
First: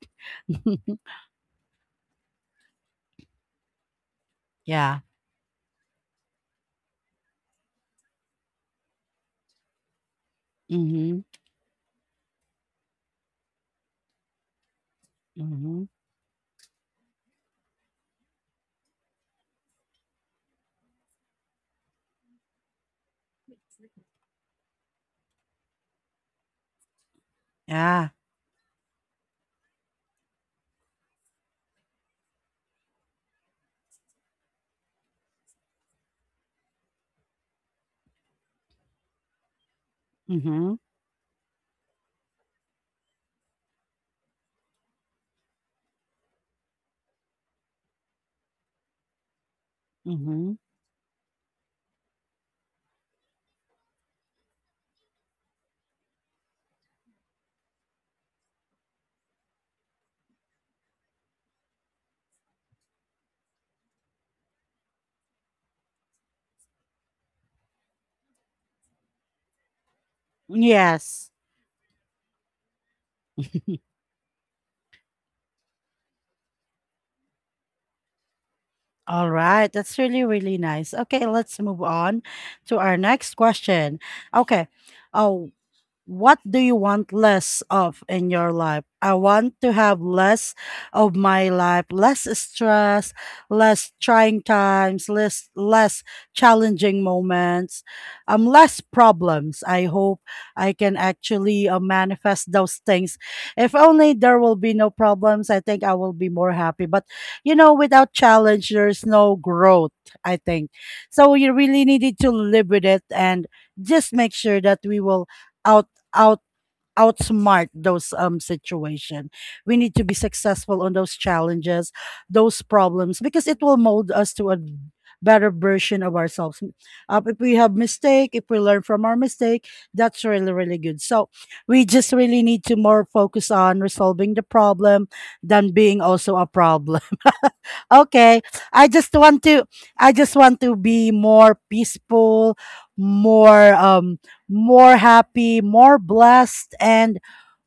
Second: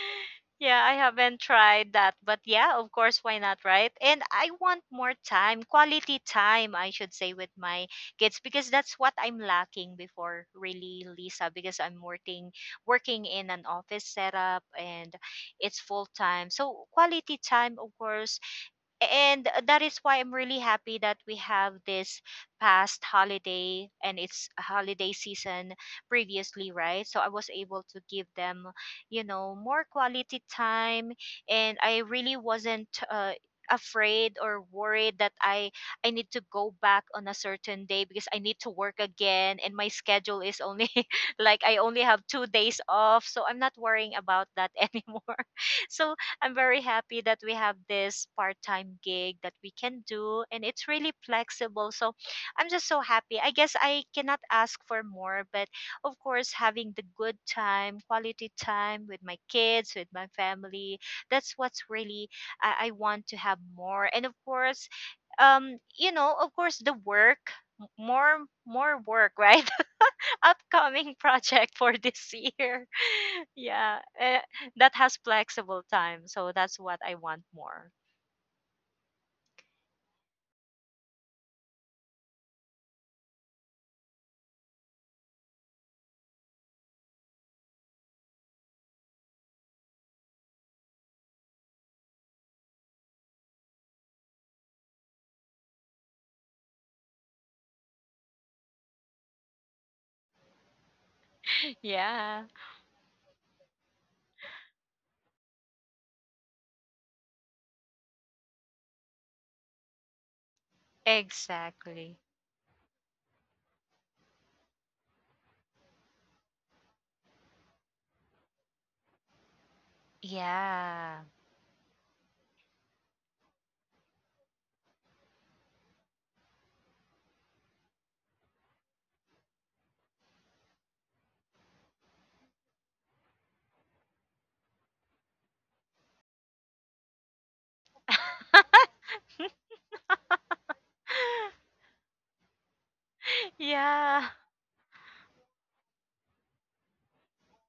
Yeah, I haven't tried that, but yeah, of course, why not, right? And I want
Yeah.
more time, quality time, I should say, with my kids, because that's what I'm lacking before, really,
Mhm.
Lisa, because I'm working, working in an office setup, and it's
Mhm.
full time. So quality time, of course, and that is why I'm really happy that we have this past holiday, and it's holiday season previously, right? So I was able to
Yeah.
give them, you know, more quality time, and I really wasn't afraid or worried that I need to go back on a certain day because I need to work again, and my schedule is
Mhm.
only like I only have 2 days off, so I'm not worrying about that anymore. So I'm very happy that we have this part-time gig that we can do,
Mhm.
and it's really flexible. So I'm just so happy. I guess I cannot ask for more, but of course, having the good time, quality time with my kids, with my family, that's what's really I want to have more. And of course, you know, of course the work, more work right, upcoming
Yes.
project for this year. Yeah, eh, that has flexible time. So that's what I want more.
All right. That's really really nice. Okay, let's move on to our next question. Okay. Oh, what do you want less of in your life? I want to have less of my life, less stress, less trying times, less challenging moments, less problems. I hope I can actually
Yeah,
manifest those things. If only there will be no problems, I think I will be more happy. But you know, without challenge, there's no growth, I think so. You really
exactly.
needed to live with it and just make sure that we will outgrow out outsmart those situation. We need to be successful on those
Yeah.
challenges, those problems, because it will mold us to a better version of ourselves. Uh, if we have mistake, if we learn from our mistake, that's really really good. So we just really need to more focus on resolving the problem than being also a problem. Okay. i just want to I just want to be more peaceful, more
Yeah.
more happy, more blessed, and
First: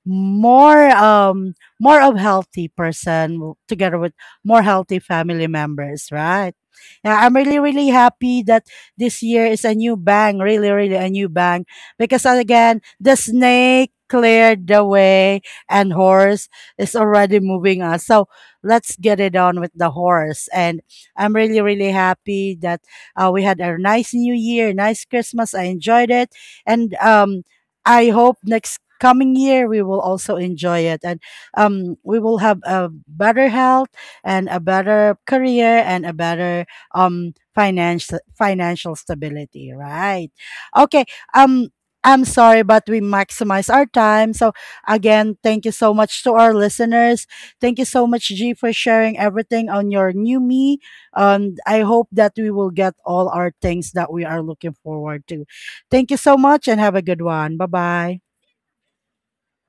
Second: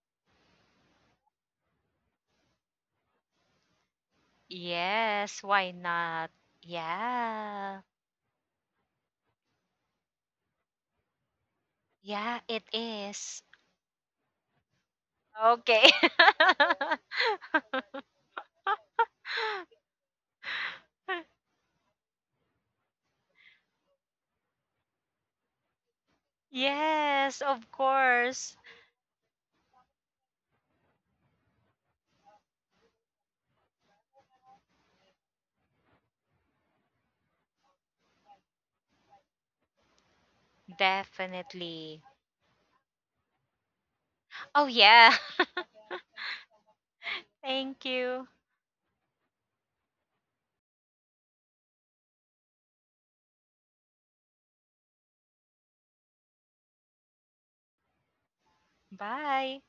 more more of healthy person, together with more healthy
Yes,
family
why
members,
not?
right? Yeah, I'm really
Yeah.
really happy that this year is a new bang, really really a new bang, because
Yeah, it
again, the
is.
snake cleared the way
Okay.
and horse is already moving us. So let's get it on with the horse. And I'm really really happy that we had a nice new year, nice Christmas. I enjoyed it. And
Yes, of
I hope
course.
next coming year we will also enjoy it, and we will have a better health and a better career and a better financial stability, right? Okay. um
Definitely.
I'm sorry, but we maximize our time. So,
Oh, yeah.
again, thank you so much to our listeners. Thank you
Thank
so
you.
much, G, for sharing everything on your new me. I hope that we will get all our things that we are looking forward to. Thank you so much and have a good one. Bye bye.
Bye.